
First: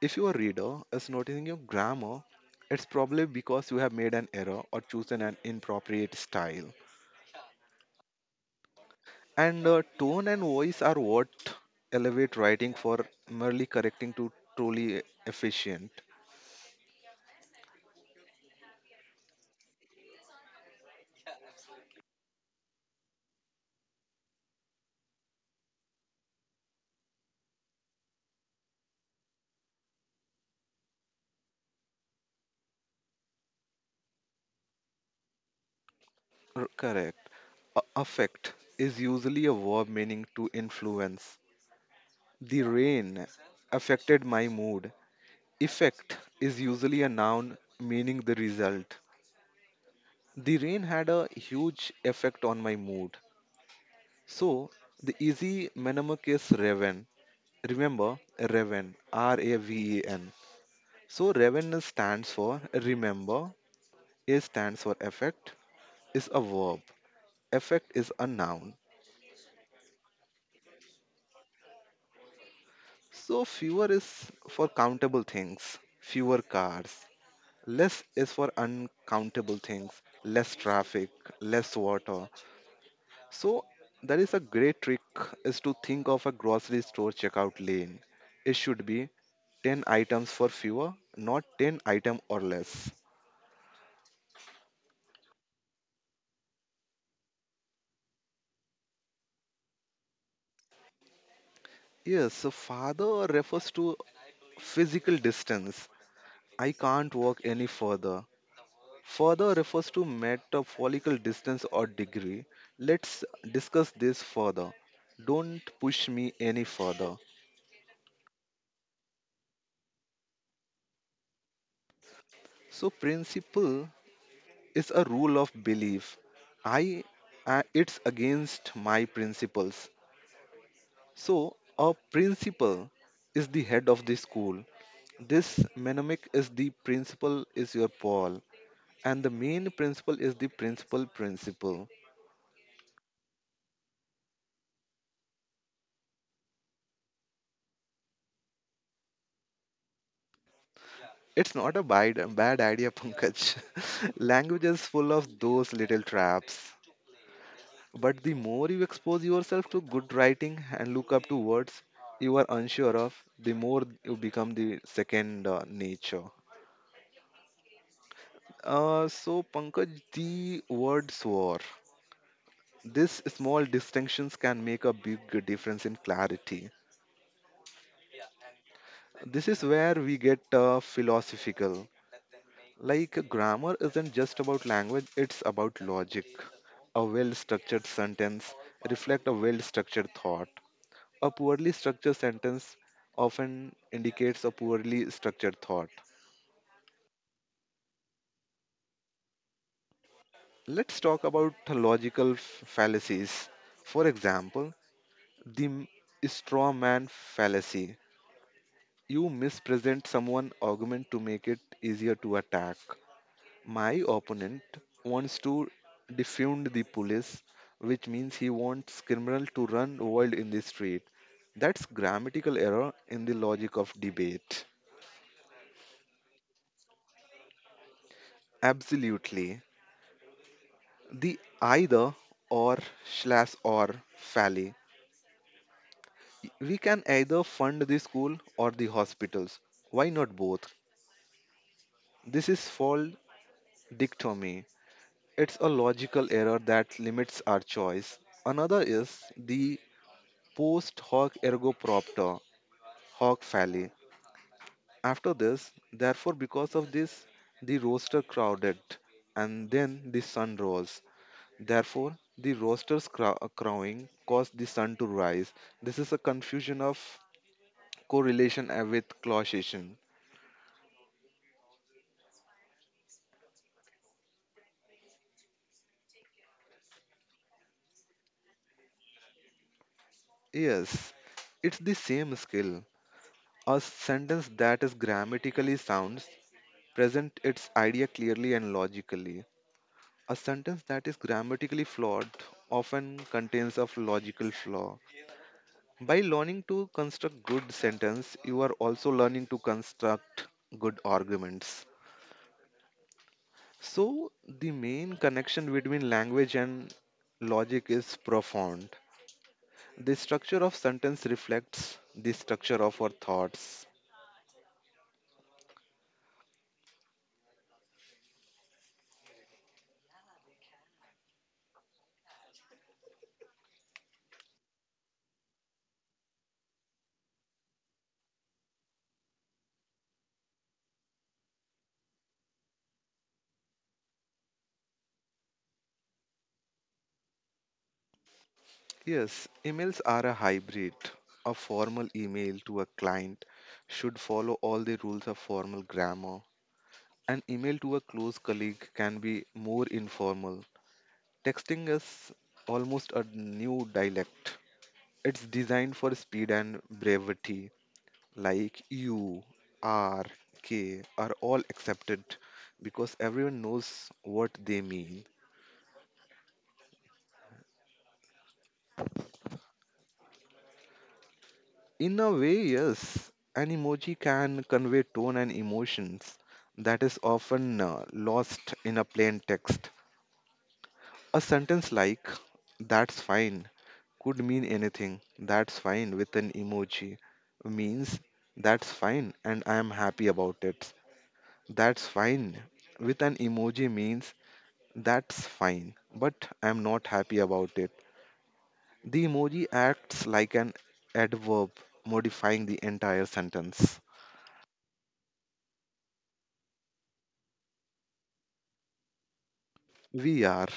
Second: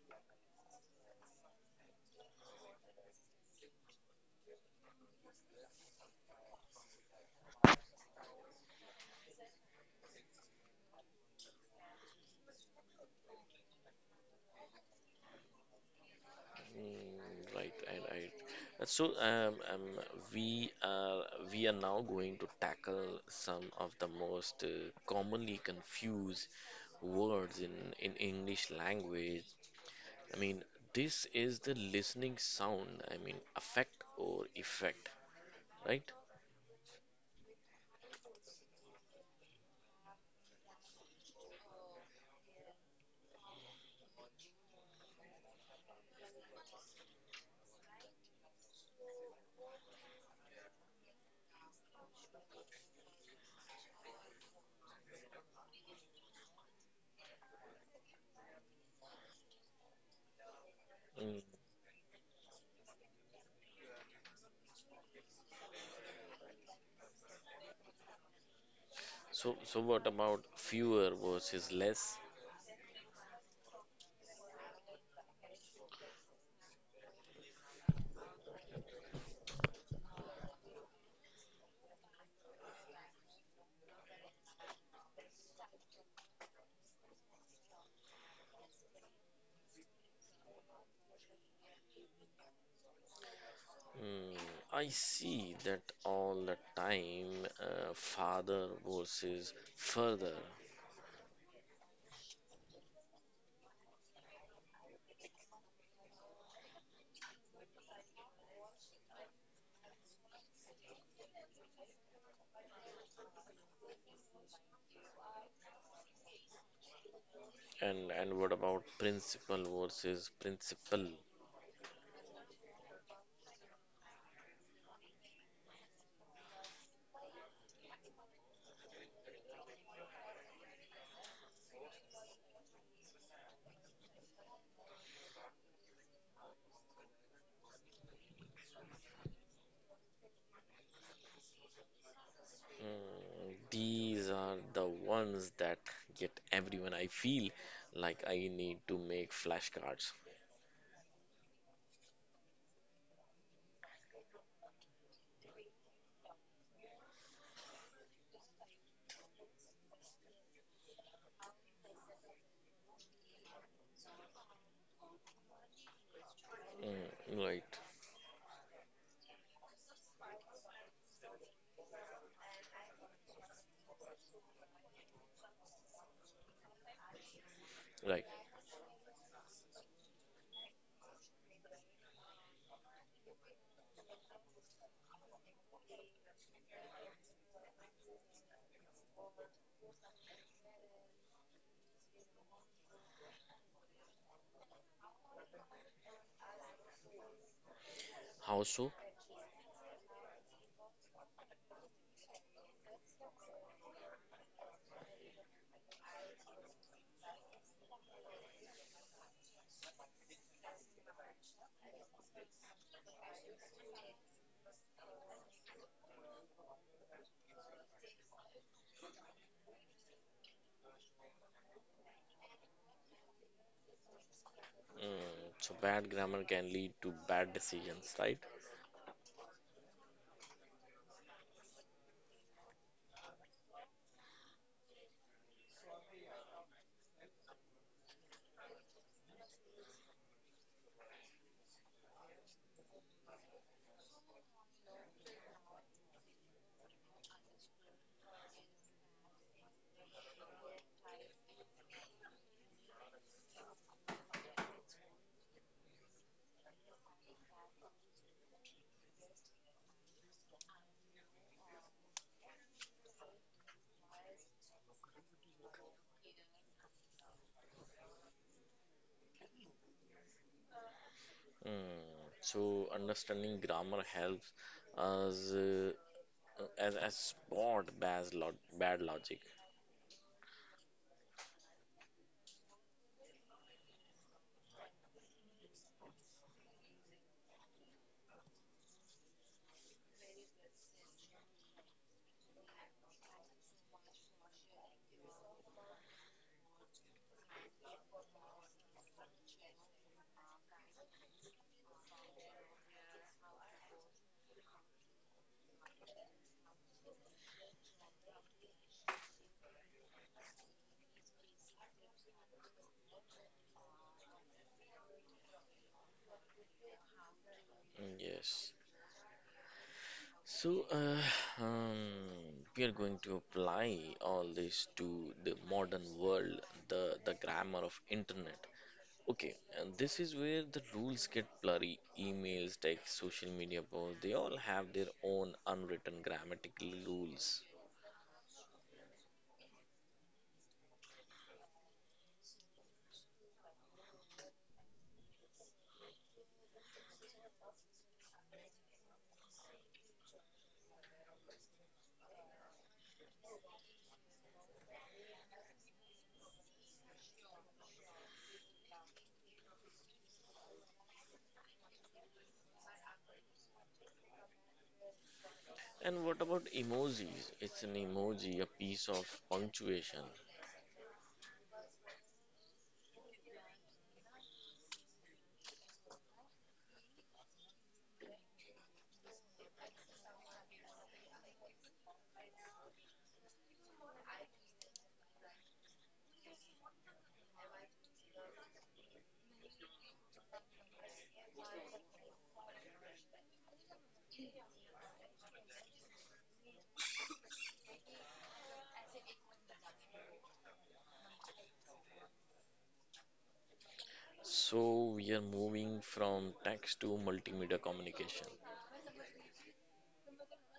S2: If your reader is noticing your grammar, it's probably because you have made an error or chosen an inappropriate style. And tone and voice are what elevate writing for merely correcting to truly efficient.
S1: Mm, right. So we are we are now going to tackle some of the most commonly confused words in English language. I mean, this is the listening sound. I mean, affect or effect, right?
S2: Correct. Affect is usually a verb meaning to influence. The rain affected my mood. Effect is usually a noun meaning the result. The rain had a huge effect on my mood. So, the easy mnemonic is Raven. Remember, Raven, R A V E N. So,
S1: Mm.
S2: Raven stands for remember, A stands for effect, is a verb, effect is a noun.
S1: So, so what about fewer versus less?
S2: So fewer is for countable things, fewer cars. Less is for uncountable things, less traffic, less water. So that is a great trick is to think of a grocery store checkout lane. It should be 10 items for fewer, not 10 item or less.
S1: Mm, I see that all the time, farther versus further,
S2: Yes, so father refers to physical distance. I can't walk any further. Further refers to metaphorical distance or degree. Let's discuss this further. Don't push me any further.
S1: and what about principle versus principle?
S2: So, principle is a rule of belief. I, it's against my principles. So, a principal is the head of the school. This mnemonic is the principal is your Paul, and the main principle is the principal principle.
S1: Mm, these are the ones that get everyone. I feel like I need to make flashcards.
S2: It's not a bad idea, Pankaj. (laughs) Language is full of those little traps. But the more you expose yourself to good writing and look up to words you are unsure of, the more you become the second nature.
S1: Mm,
S2: So, Pankaj, the word swore. These small distinctions can make a big difference in clarity.
S1: right.
S2: This is where we get philosophical. Like grammar isn't just about language, it's about logic. A well structured sentence reflects a well structured thought. A poorly structured sentence often indicates a poorly structured thought.
S1: How so?
S2: Let's talk about logical fallacies. For example, the straw man fallacy. You mispresent someone's argument to make it easier to attack. My opponent wants to defund the police, which means he wants criminals to run wild in the street. That's grammatical error in the logic of debate.
S1: Mm, so bad grammar can lead to bad decisions, right?
S2: Absolutely. The either or slash or fallacy. We can either fund the school or the hospitals. Why not both? This is called dichotomy. It's a logical error that limits our choice. Another is the post hoc ergo propter, hoc falle. After this, therefore, because of this, the rooster crowded, and then the sun rose. Therefore, the rooster's crowing caused the sun to rise. This is a confusion of correlation with causation.
S1: Mm, so understanding grammar helps us as spot bad logic.
S2: Yes, it's the same skill. A sentence that is grammatically sounds present its idea clearly and logically. A sentence that is grammatically flawed often contains a logical flaw. By learning to construct good sentence, you are also learning to construct good arguments. So the main connection between language and logic is profound. The structure of sentence reflects the structure of our thoughts.
S1: Mm, yes. So uh, (sighs) um, we are going to apply all this to the modern world, the grammar of internet. Okay, and this is where the rules get blurry. Emails, text, social media posts, they all have their own unwritten grammatical rules.
S2: Yes, emails are a hybrid. A formal email to a client should follow all the rules of formal grammar. An email to a close colleague can be more informal. Texting is almost a new dialect. It's designed for speed and brevity, like U, R, K are all accepted because everyone knows what they mean.
S1: And what about emojis? It's an emoji, a piece of punctuation.
S2: In a way, yes, an emoji can convey tone and emotions that is often lost in a plain text. A sentence like, that's fine, could mean anything. That's fine with an emoji means that's fine and I am happy about it. That's fine with an emoji means that's fine, but I am not happy about it. The emoji acts like an adverb, modifying the entire sentence.
S1: So we are moving from text to multimedia communication.
S2: We are.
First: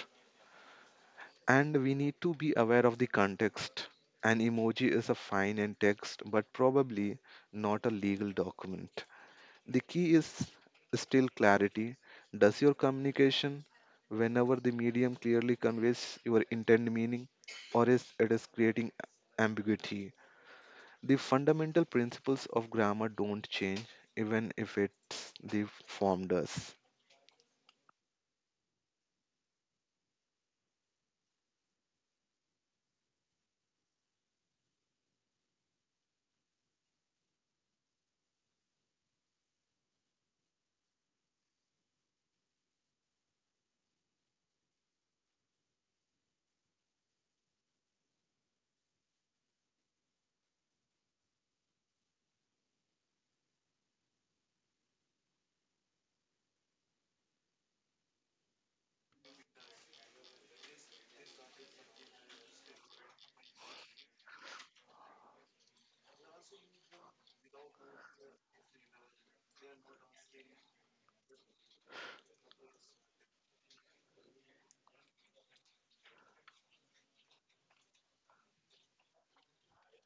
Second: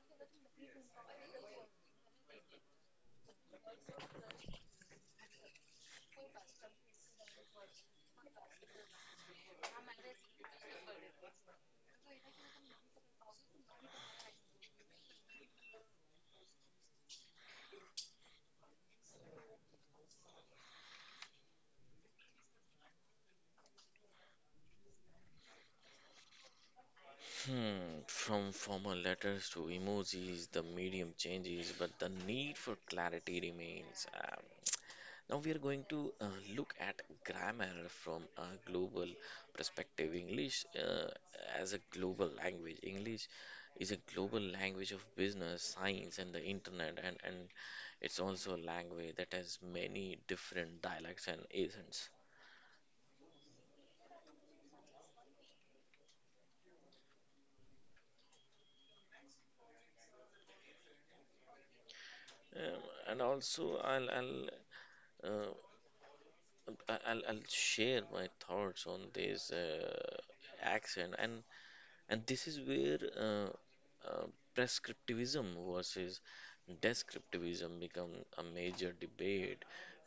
S2: And we need to be aware of the context. An emoji is a fine in text, but probably not a legal document. The key is still clarity. Does your communication, whenever the medium clearly conveys your intended meaning, or is it is creating ambiguity? The fundamental principles of grammar don't change, even if it's the form does.
S1: Hmm, from formal letters to emojis, the medium changes, but the need for clarity remains. Now we are going to look at grammar from a global perspective. English as a global language. English is a global language of business, science, and the internet, and it's also a language that has many different dialects and accents. Um, I'll, uh, I- I'll share my thoughts on this accent and This is where uh, prescriptivism versus descriptivism become a major debate.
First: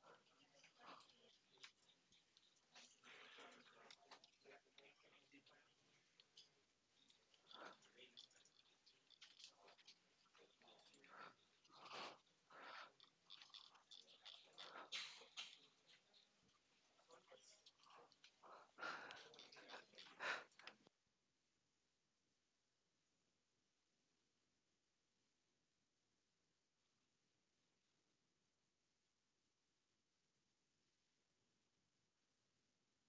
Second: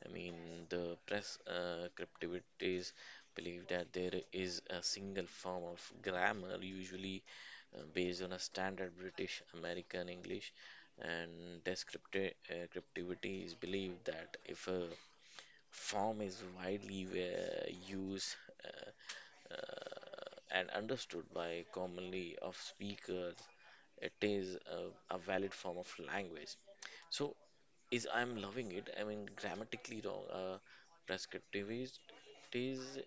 S1: I mean, the prescriptivists believe that there is a single form of grammar, usually based on a standard British American English, and descriptivity is believed that if a form is widely used uh, and understood by commonly of speakers it is a valid form of language. So is I'm loving it I mean grammatically wrong? Prescriptivist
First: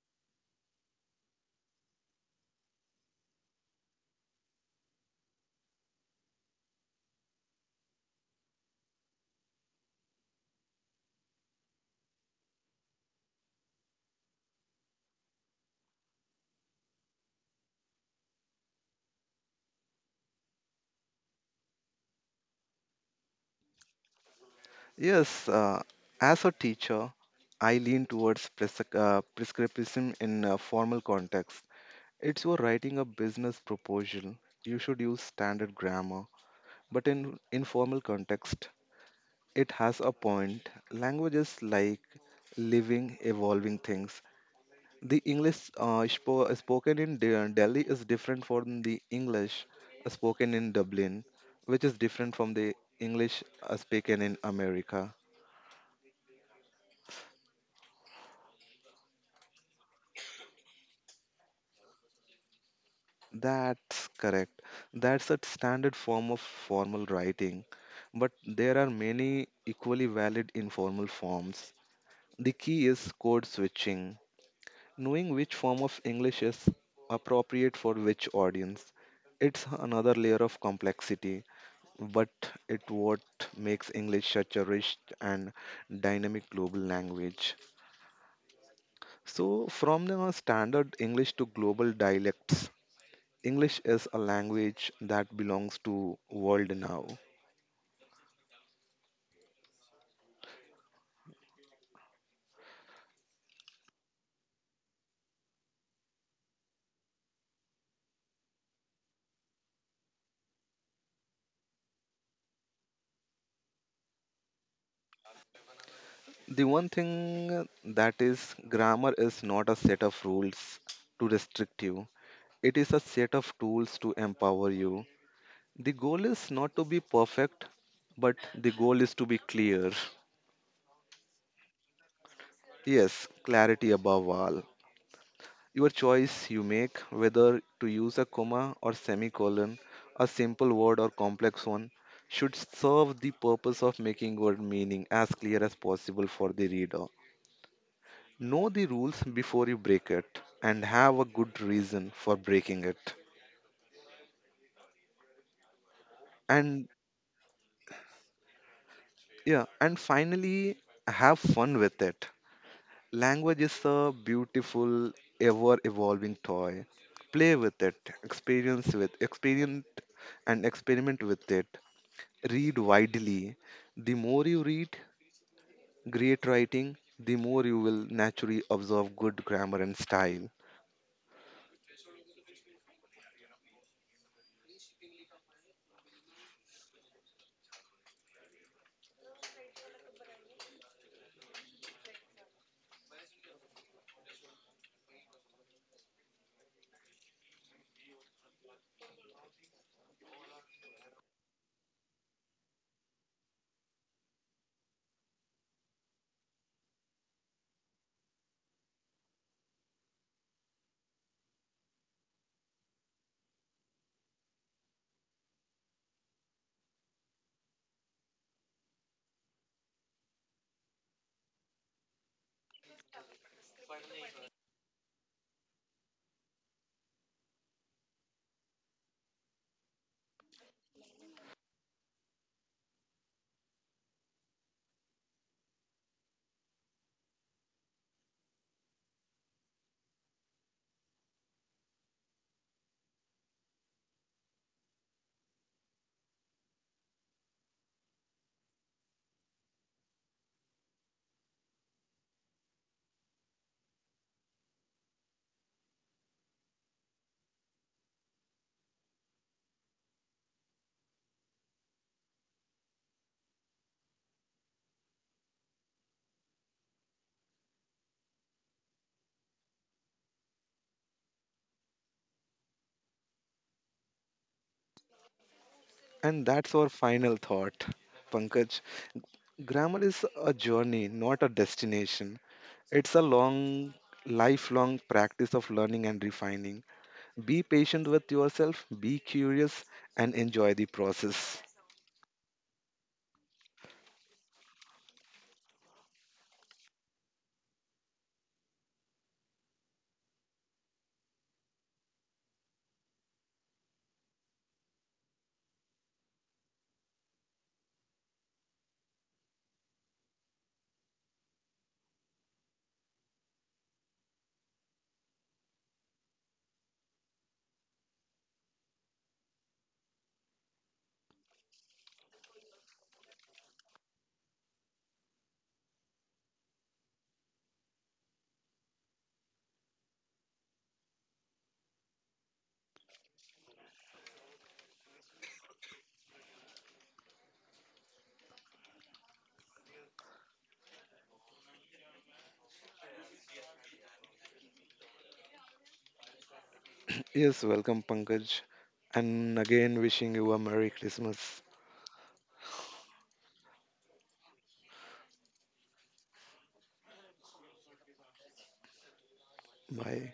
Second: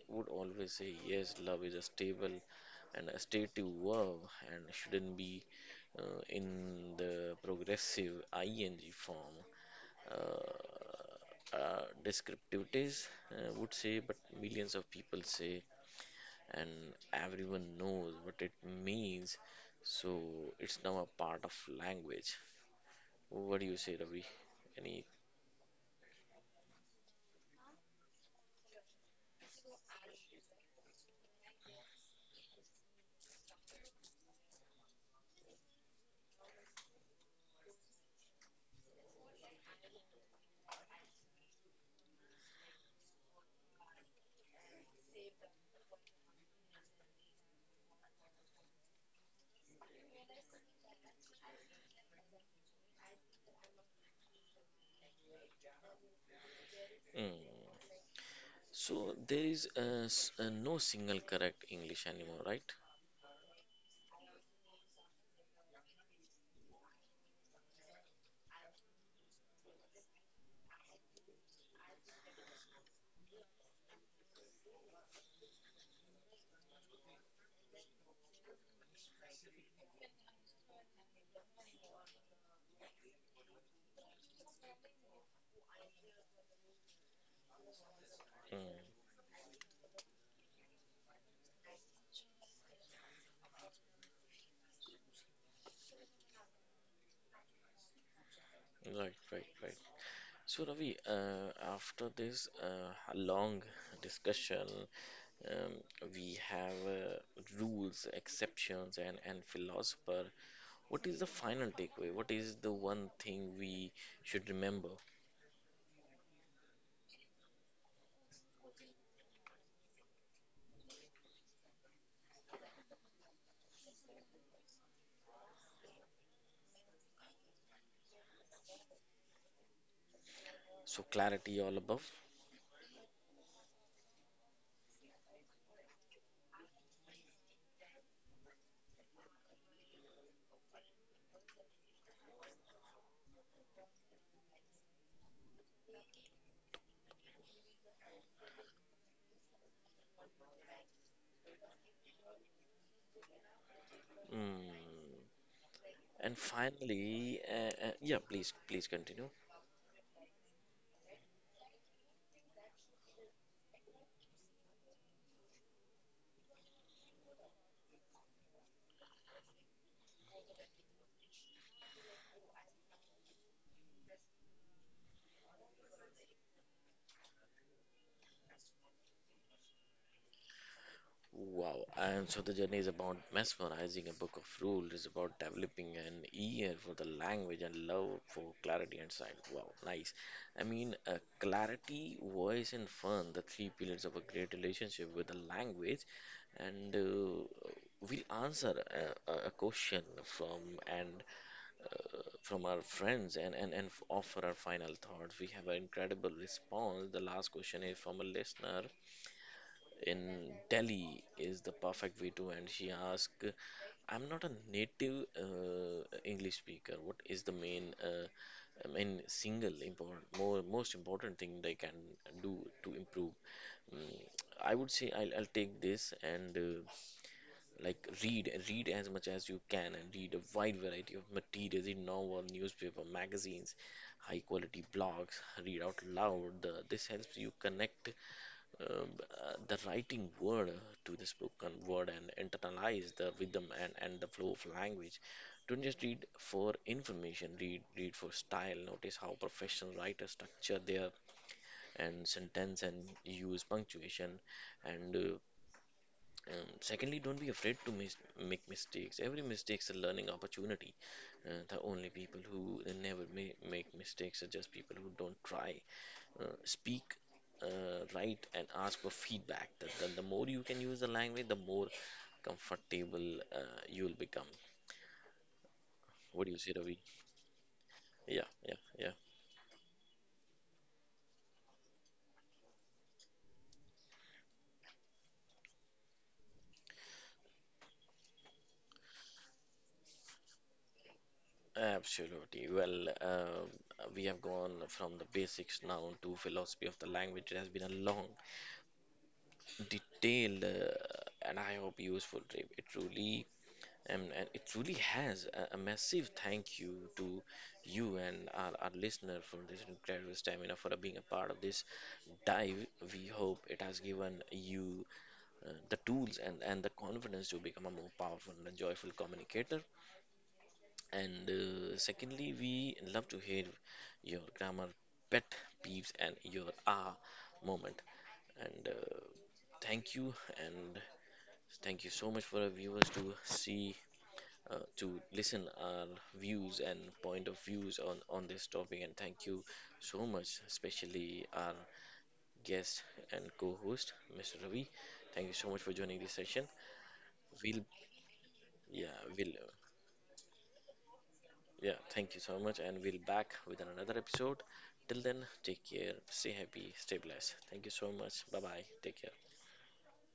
S1: would always say yes, love is a stable and a stative verb and shouldn't be in the progressive ing form. Descriptivities would say but millions of people say and everyone knows what it means. So it's now a part of language. What do you say, Ravi? Any?
S2: Yes, as a teacher, I lean towards prescriptivism in a formal context. It's you're writing a business proposal, you should use standard grammar. But in informal context, it has a point. Language is like living, evolving things. The English spoken in Delhi is different from the English spoken in Dublin, which is different from the English spoken in America.
S1: Mm. So there is no single correct English anymore, right?
S2: That's correct. That's a standard form of formal writing, but there are many equally valid informal forms. The key is code switching, knowing which form of English is appropriate for which audience. It's another layer of complexity, but it what makes English such a rich and dynamic global language.
S1: Mm.
S2: So, from the standard English to global dialects, English is a language that belongs to world now.
S1: Right, right, right. So Ravi, after this long discussion, we have rules, exceptions, and philosopher. What is the final takeaway? What is the one thing we should remember?
S2: The one thing that is grammar is not a set of rules to restrict you. It is a set of tools to empower you. The goal is not to be perfect, but the goal is to be clear.
S1: So clarity all above.
S2: Yes, clarity above all. Your choice you make whether to use a comma or semicolon, a simple word or complex one, should serve the purpose of making your meaning as clear as possible for the reader. Know the rules before you break it and have a good reason for breaking it.
S1: Mm. And
S2: And
S1: finally, yeah, please, please continue.
S2: yeah, and finally, have fun with it. Language is a beautiful, ever evolving toy. Play with it, experience and experiment with it. Read widely. The more you read great writing, the more you will naturally observe good grammar and style.
S1: Wow. And so the journey is about mesmerizing a book of rules, is about developing an ear for the language and love for clarity and sight. Wow, nice. I mean, clarity, voice, and fun, the three pillars of a great relationship with the language. And we'll answer a question from an from our friends offer our final thoughts. We have an incredible response. The last question is from a listener in Delhi is the perfect way to end. She asked, I'm not a native English speaker. What is the main, most important thing they can do to improve? Mm, I would say I'll take this and like read, read as much as you can and read a wide variety of materials in novel, newspaper, magazines, high quality blogs, read out loud. This helps you connect um, the writing word to the spoken word and internalize the rhythm and the flow of language. Don't just read for information, read for style. Notice how professional writers structure their and sentence and use punctuation and secondly, don't be afraid to make mistakes. Every mistake's a learning opportunity. The only people who never make mistakes are just people who don't try. Speak, write, and ask for feedback. The more you can use the language, the more comfortable you'll become. What
S2: And
S1: do you say,
S2: that's our
S1: Ravi?
S2: final thought,
S1: Yeah, yeah,
S2: Pankaj.
S1: yeah.
S2: Grammar is a journey, not a destination. It's a long, lifelong practice of learning and refining. Be patient with yourself, be curious, and enjoy the process.
S1: Absolutely. Well, we have gone from the basics now to philosophy of the language. It has been a long detailed, and I hope useful trip. It truly has a massive thank you to you and our listener for this incredible stamina for being a part of this dive. We hope it has given you the tools and the confidence to become a more powerful and joyful communicator. And secondly, we love to hear your grammar pet peeves and your ah moment. And thank you and thank you so much for our viewers to see, to listen our views and point of views on this topic. And thank you so much, especially our guest and co-host, Mr. Ravi. Thank you so much for joining this session.
S2: Yes,
S1: We'll,
S2: welcome, Pankaj.
S1: yeah,
S2: And again, wishing you a Merry Christmas.
S1: yeah, thank you so much, and we'll back with another episode. Till then, take care, stay happy, stay blessed. Thank you so much. Bye bye. Take care.
S2: Bye.